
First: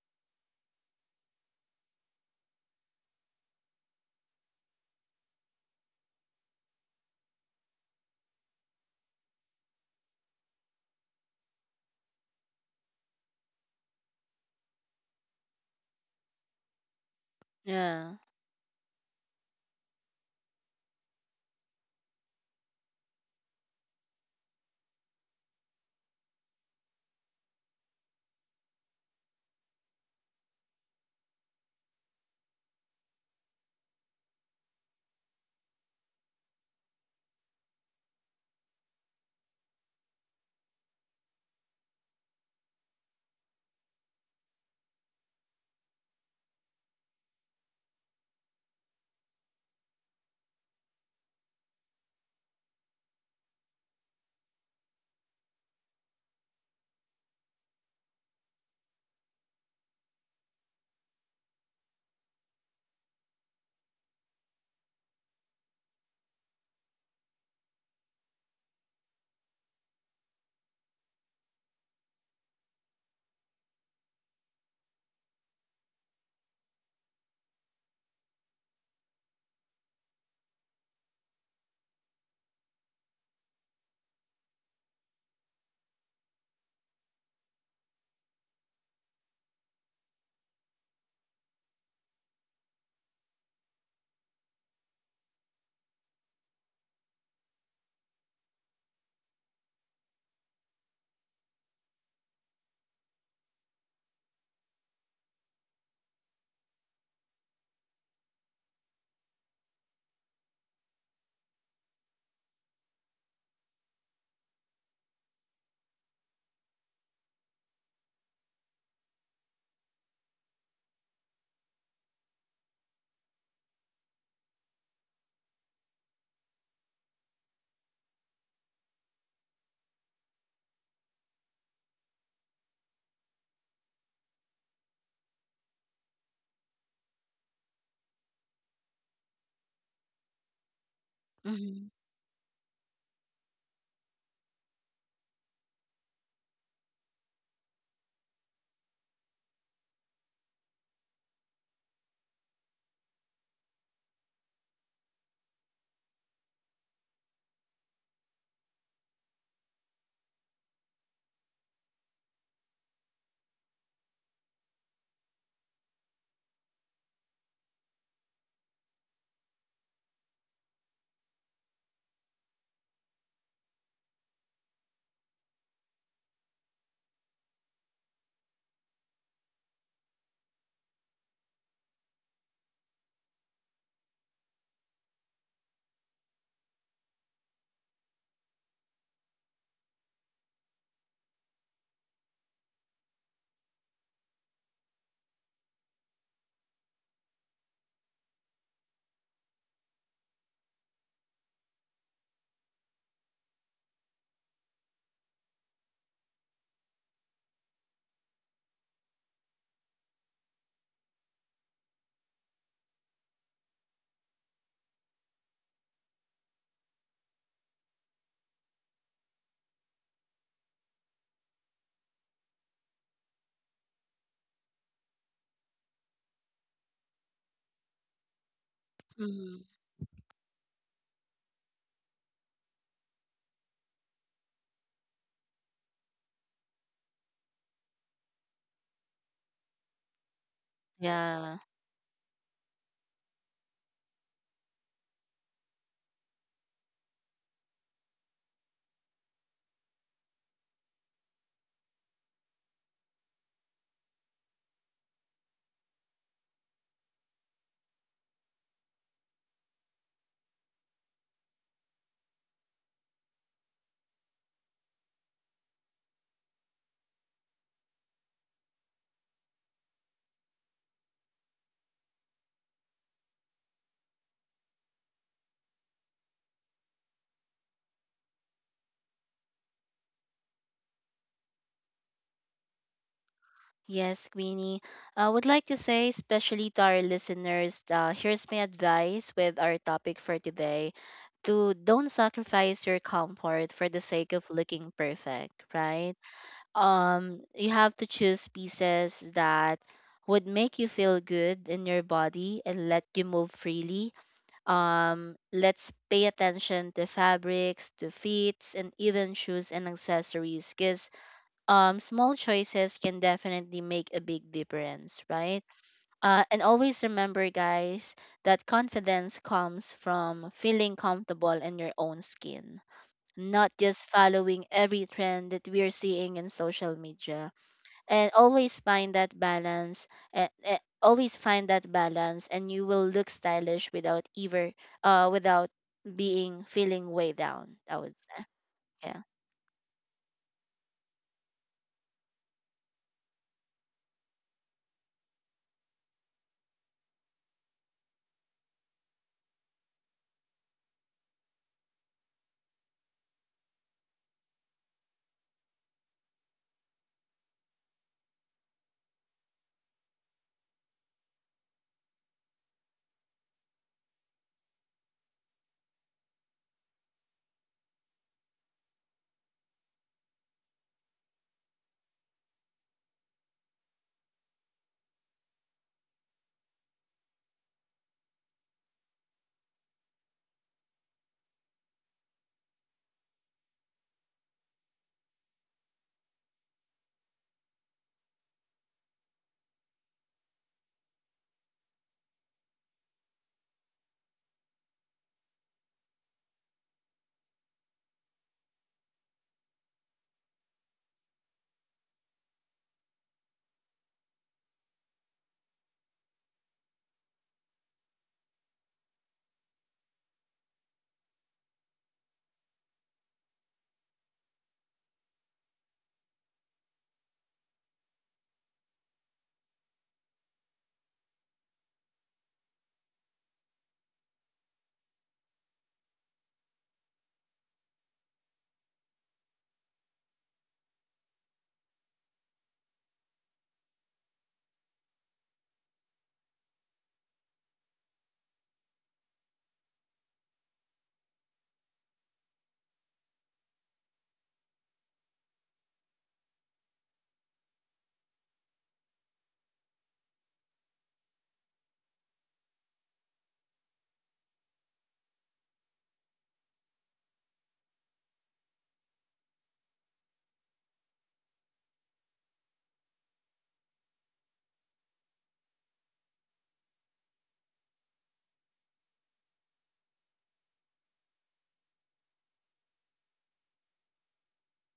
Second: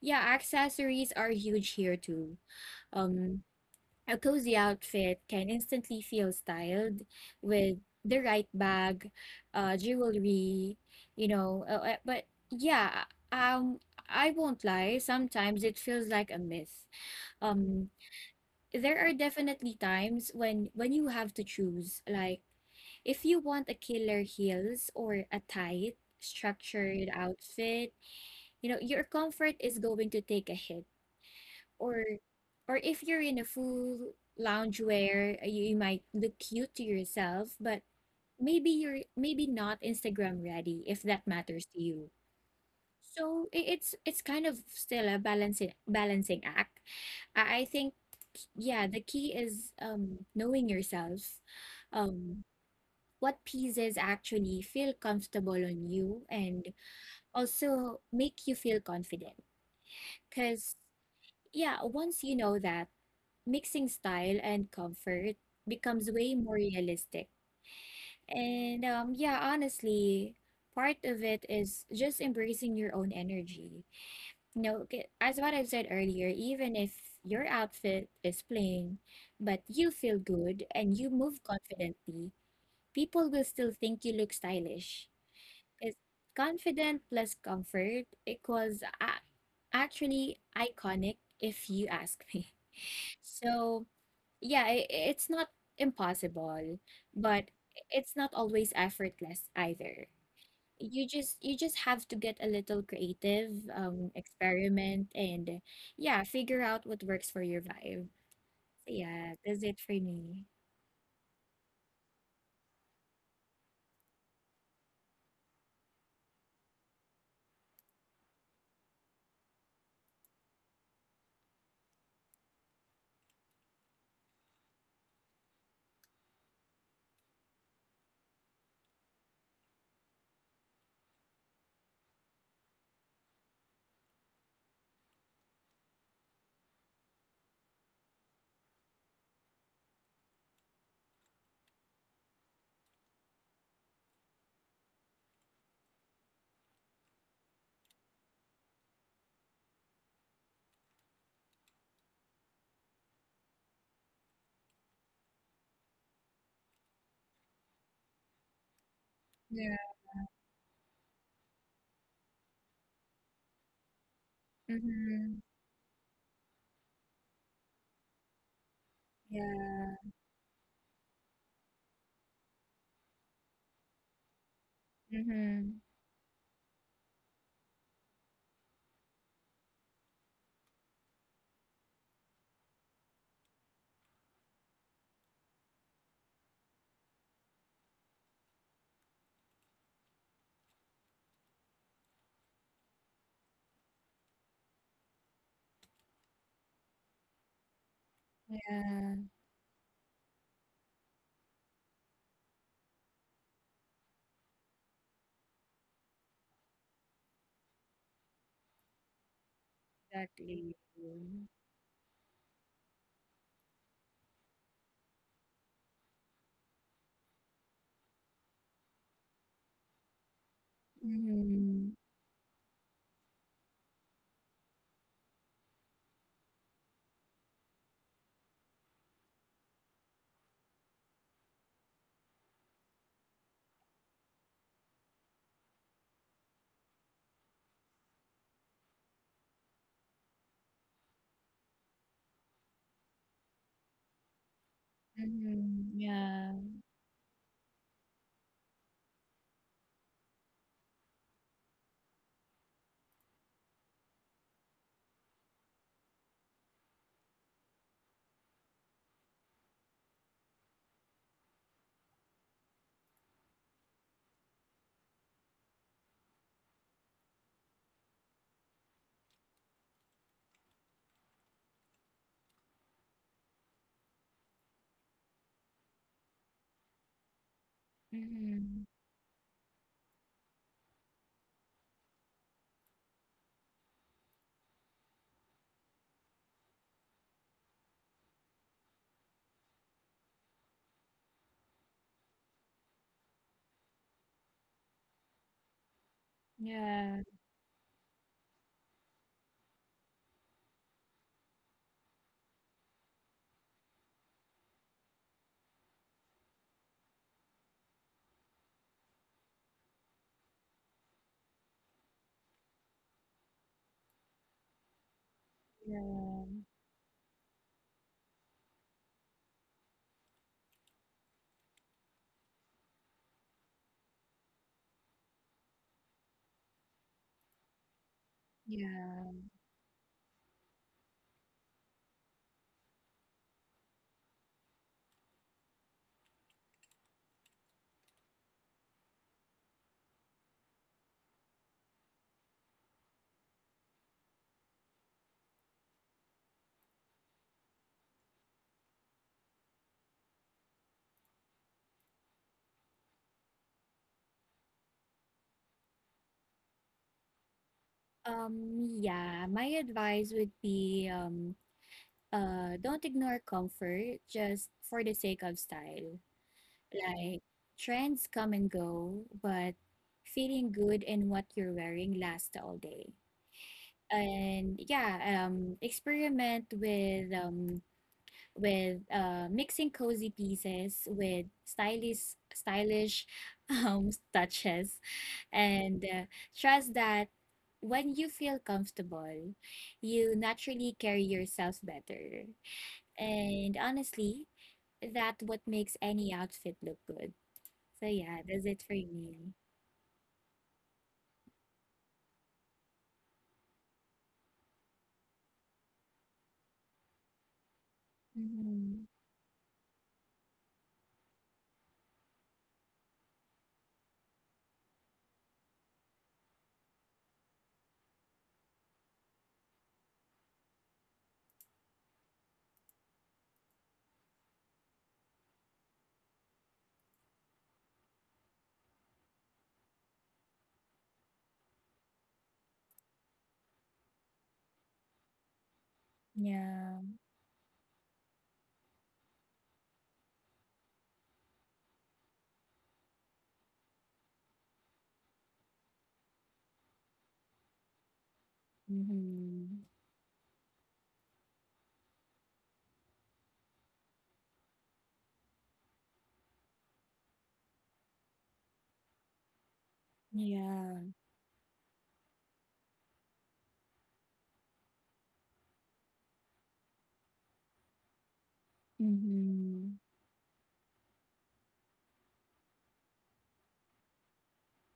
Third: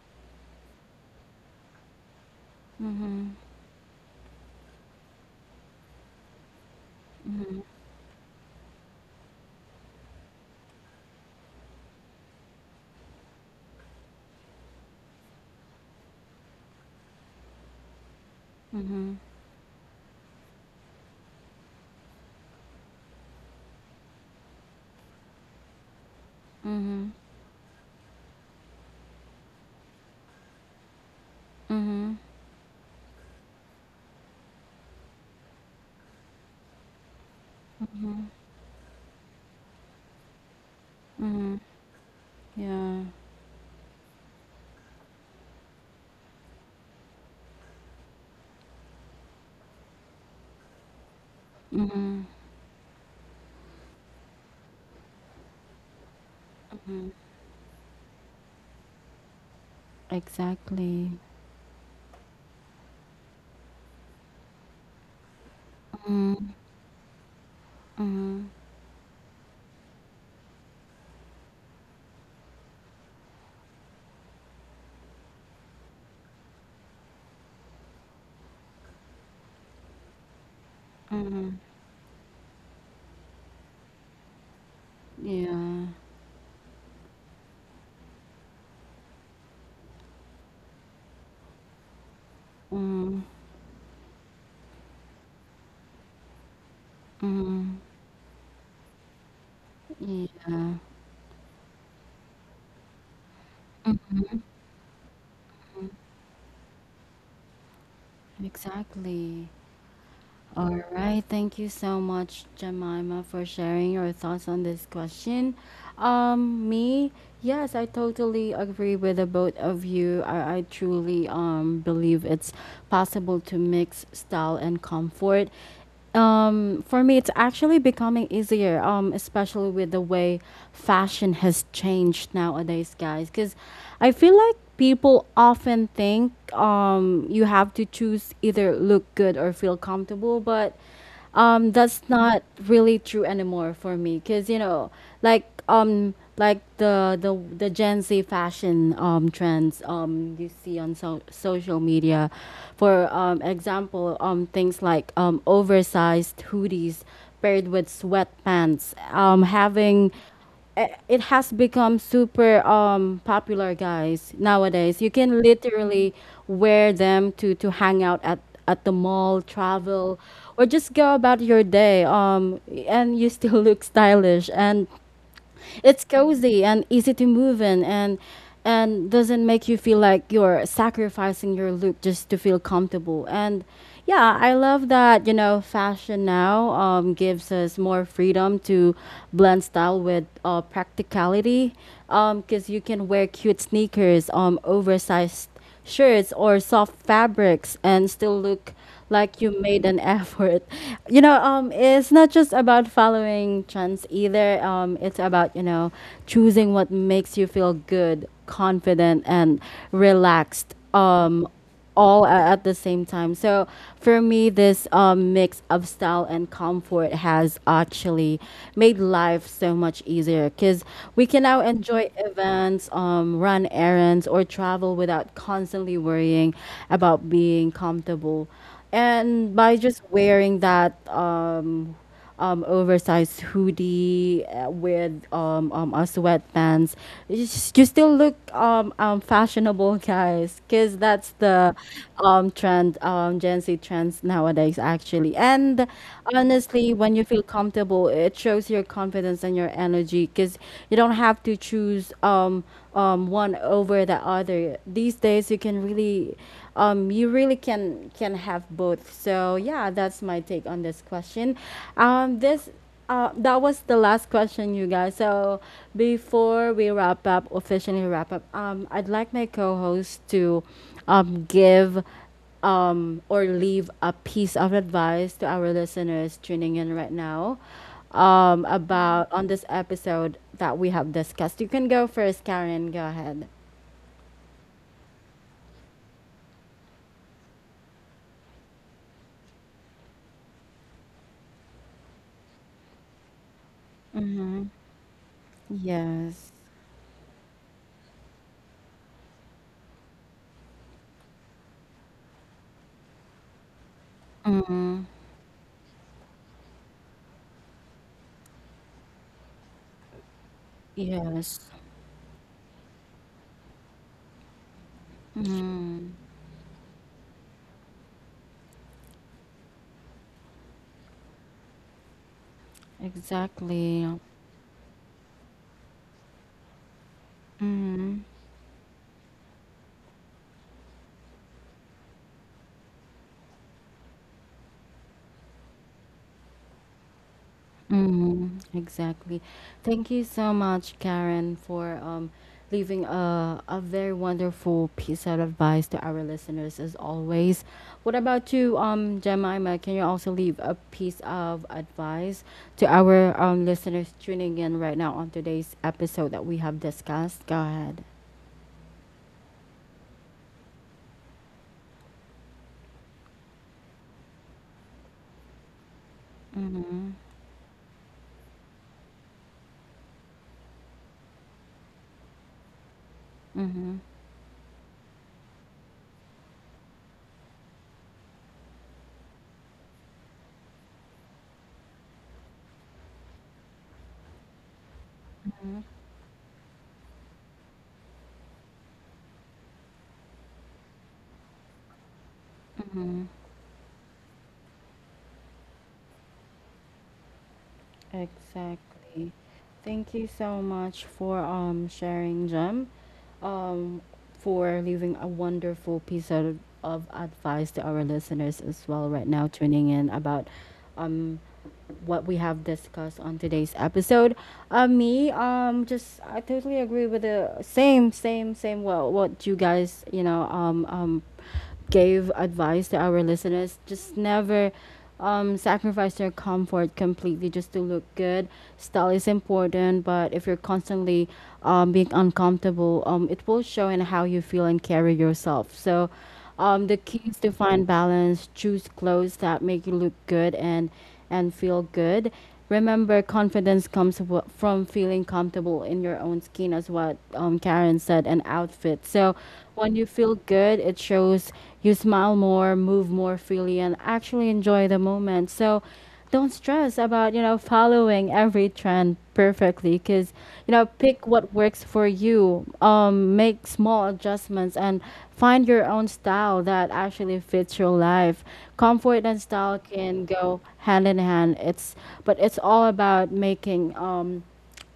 yeah, accessories are huge here too.
Mhm.
Um, a cozy outfit can instantly feel styled with the right bag, jewelry, you know. But yeah, um, I won't lie. Sometimes it feels like a myth. Um,
Yeah.
there are
Mhm.
definitely times when you have to choose, like if you want a killer heels or a tight, structured
Mhm.
outfit, you know, your comfort is going to take a hit. or
Mhm.
or if you're in a full loungewear, you, you might look cute to yourself, but
Mhm.
maybe you're maybe not Instagram ready if that
Mhm.
matters to you.
Yeah.
So it's kind of still a balancing act. I think, yeah, the key is knowing yourself,
Mhm.
um what pieces actually feel comfortable on you and also make you feel confident. Cause
Exactly.
yeah, once you know that, mixing style and comfort becomes way
Mhm,
more realistic.
mhm,
And yeah, honestly, part of it is just embracing your own energy. You know, as what I've said earlier, even if your outfit is plain, but you feel good and you move
mhm.
confidently, people will still think you look stylish.
Yeah.
It's confident plus comfort equals actually iconic if you ask me.
Mhm,
So, yeah, it's not impossible, but
mhm.
it's not always effortless either.
Yeah.
You just have to get a little creative, experiment, and yeah, figure out what works for your vibe. So yeah,
Exactly.
that's it for me.
All right. Thank you so much, Jemima, for sharing your thoughts on this question. Me, yes, I totally agree with the both of you. I truly believe it's possible to mix style and comfort. For me, it's actually becoming easier, especially with the way fashion has changed nowadays, guys. Because I feel like people often think you have to choose either look good or feel comfortable, but
Mm-hmm.
that's not really true anymore for me because. Like the Gen Z fashion trends you see on social media. For example, things like oversized hoodies paired with sweatpants.
Yeah.
It has become super popular, guys. Nowadays you
Mm-hmm.
can literally wear them to hang out at the mall,
Yeah.
travel, or just go about your day and you still look stylish, and
Mm-hmm.
it's cozy and easy to move in and doesn't make you feel like you're sacrificing your look just to feel comfortable. And yeah, I love that. Fashion now gives us more freedom to blend style with practicality, because you can wear cute sneakers, oversized shirts or soft fabrics, and still look
Yeah,
like you made an effort. It's not just about following trends either. It's about, choosing what makes you feel good, confident, and relaxed.
exactly.
At the same time. So for me, this mix of style and comfort has actually made life so much easier, because we can now
Mm-hmm.
enjoy events, run errands, or travel without constantly worrying about being comfortable. And
Mm-hmm.
by just wearing that oversized hoodie with a sweatpants, you you still look fashionable, guys, because that's
Yeah.
the trend, Gen Z trends nowadays, actually. And
Mm-hmm. Yeah.
honestly, when you feel comfortable, it shows your confidence and your energy, because you don't have to choose one over the other. These days, you can really you really can have both. So yeah, that's my take on this question. This That was the last question, you guys. So before we wrap up, officially wrap up, I'd like my co-host to give or leave a piece of advice to our listeners tuning in right now,
Mm-hmm.
about on this episode that we have discussed. You can go first, Karen. Go ahead.
Yes, Queenie. I would like to say, especially to our listeners, here's my advice with our topic for today, to don't sacrifice your comfort for the sake of
Mm-hmm.
looking perfect, right?
Yes.
Yeah.
You have to choose pieces that would make you feel good in your body and let you move freely. Let's pay attention to fabrics, to fits, and even shoes and accessories, because
Yes.
small choices can definitely make a big difference, right?
Mhm.
Yeah.
And always remember, guys, that confidence comes from feeling comfortable in your own skin, not just
Exactly.
following every trend that we're seeing in social media.
Mhm.
And always find that
Yeah.
balance. And always find that balance, and you will look stylish without ever, without being feeling way down, I would say.
Mhm.
Yeah.
Exactly. Thank you so much, Karen, for leaving a very wonderful piece of advice to our listeners, as always. What about you, Jemima? Can you also leave a piece of advice to our listeners tuning in right now on today's episode that we have discussed? Go ahead.
Yeah, my advice would be don't ignore comfort just for the sake of style.
Mhm.
Like, trends come and go, but feeling good in what you're wearing lasts all day.
Mhm.
And yeah, experiment with mixing cozy pieces with stylish touches, and trust that when you feel comfortable, you naturally carry yourself better,
Mhm.
and honestly, that what makes any outfit look good. So yeah, that's it for
Exactly.
me.
Thank you so much for sharing, Jem. Um, for leaving a wonderful piece of advice to our listeners as
Hmm.
well right now tuning in about um what we have discussed on today's episode. Me, just I totally agree with the same, same, same. Well, what you guys, gave advice to our listeners. Just never, sacrifice your comfort completely just to look good. Style is important, but if you're constantly, being uncomfortable, it will show in how you feel and carry yourself. So, the
Yeah.
key is to find balance. Choose clothes that make you look good and feel good. Remember, confidence comes from feeling comfortable in your own skin, as what Karen said, an outfit. So,
Hmm.
when you feel good, it shows, you smile more, move more freely, and actually enjoy the moment. So, don't stress about following every trend perfectly, because
Yeah.
pick what works for you, make small adjustments and find your own style that actually fits your life. Comfort and style
Hmm.
can go hand in hand. It's But it's all about making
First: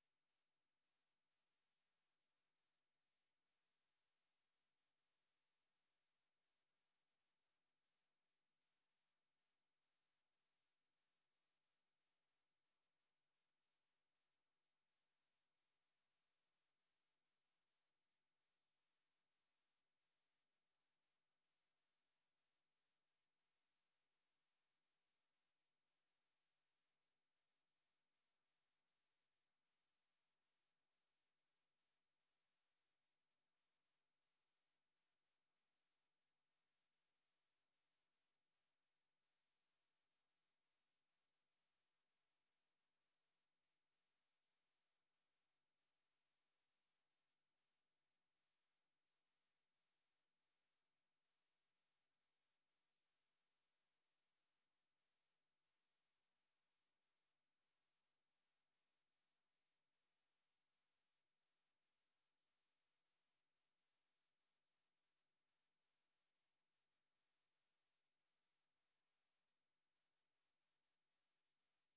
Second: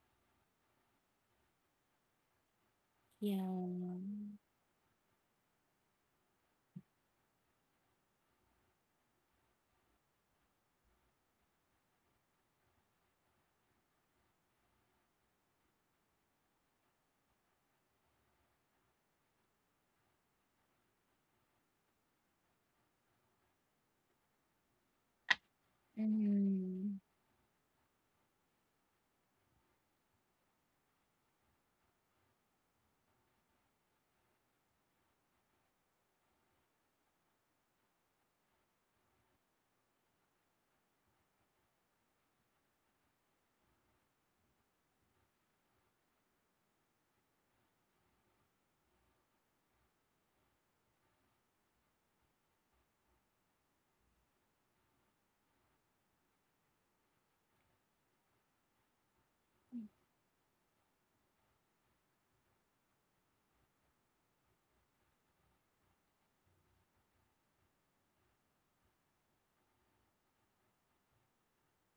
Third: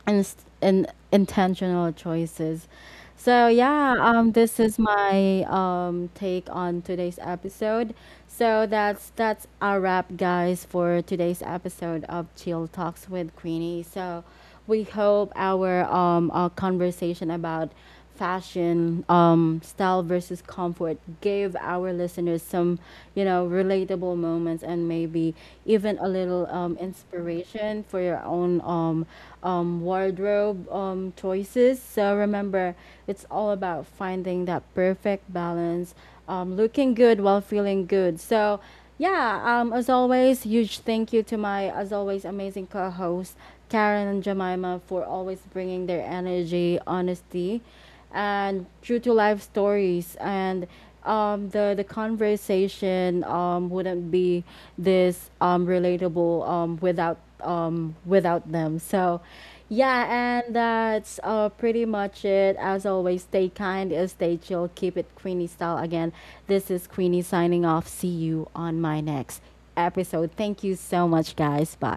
and intentional choices.
Yeah.
So yeah, this is my take on today's episode. So that's a wrap, guys, for today's episode of Chill Talks with Queenie. So we hope our conversation about fashion, style versus comfort gave our listeners some, relatable moments, and maybe even a little
Hmm.
inspiration for your own wardrobe choices. So remember, it's all about finding that perfect balance, looking good while feeling good. So, yeah, as always, huge thank you to my, as always, amazing co hosts, Karen and Jemima, for always bringing their energy, honesty, and true to life stories. And the conversation wouldn't be this relatable without them. So yeah, and that's pretty much it. As always, stay kind, stay chill, keep it Queenie style. Again, this is Queenie signing off. See you on my next episode. Thank you so much, guys. Bye.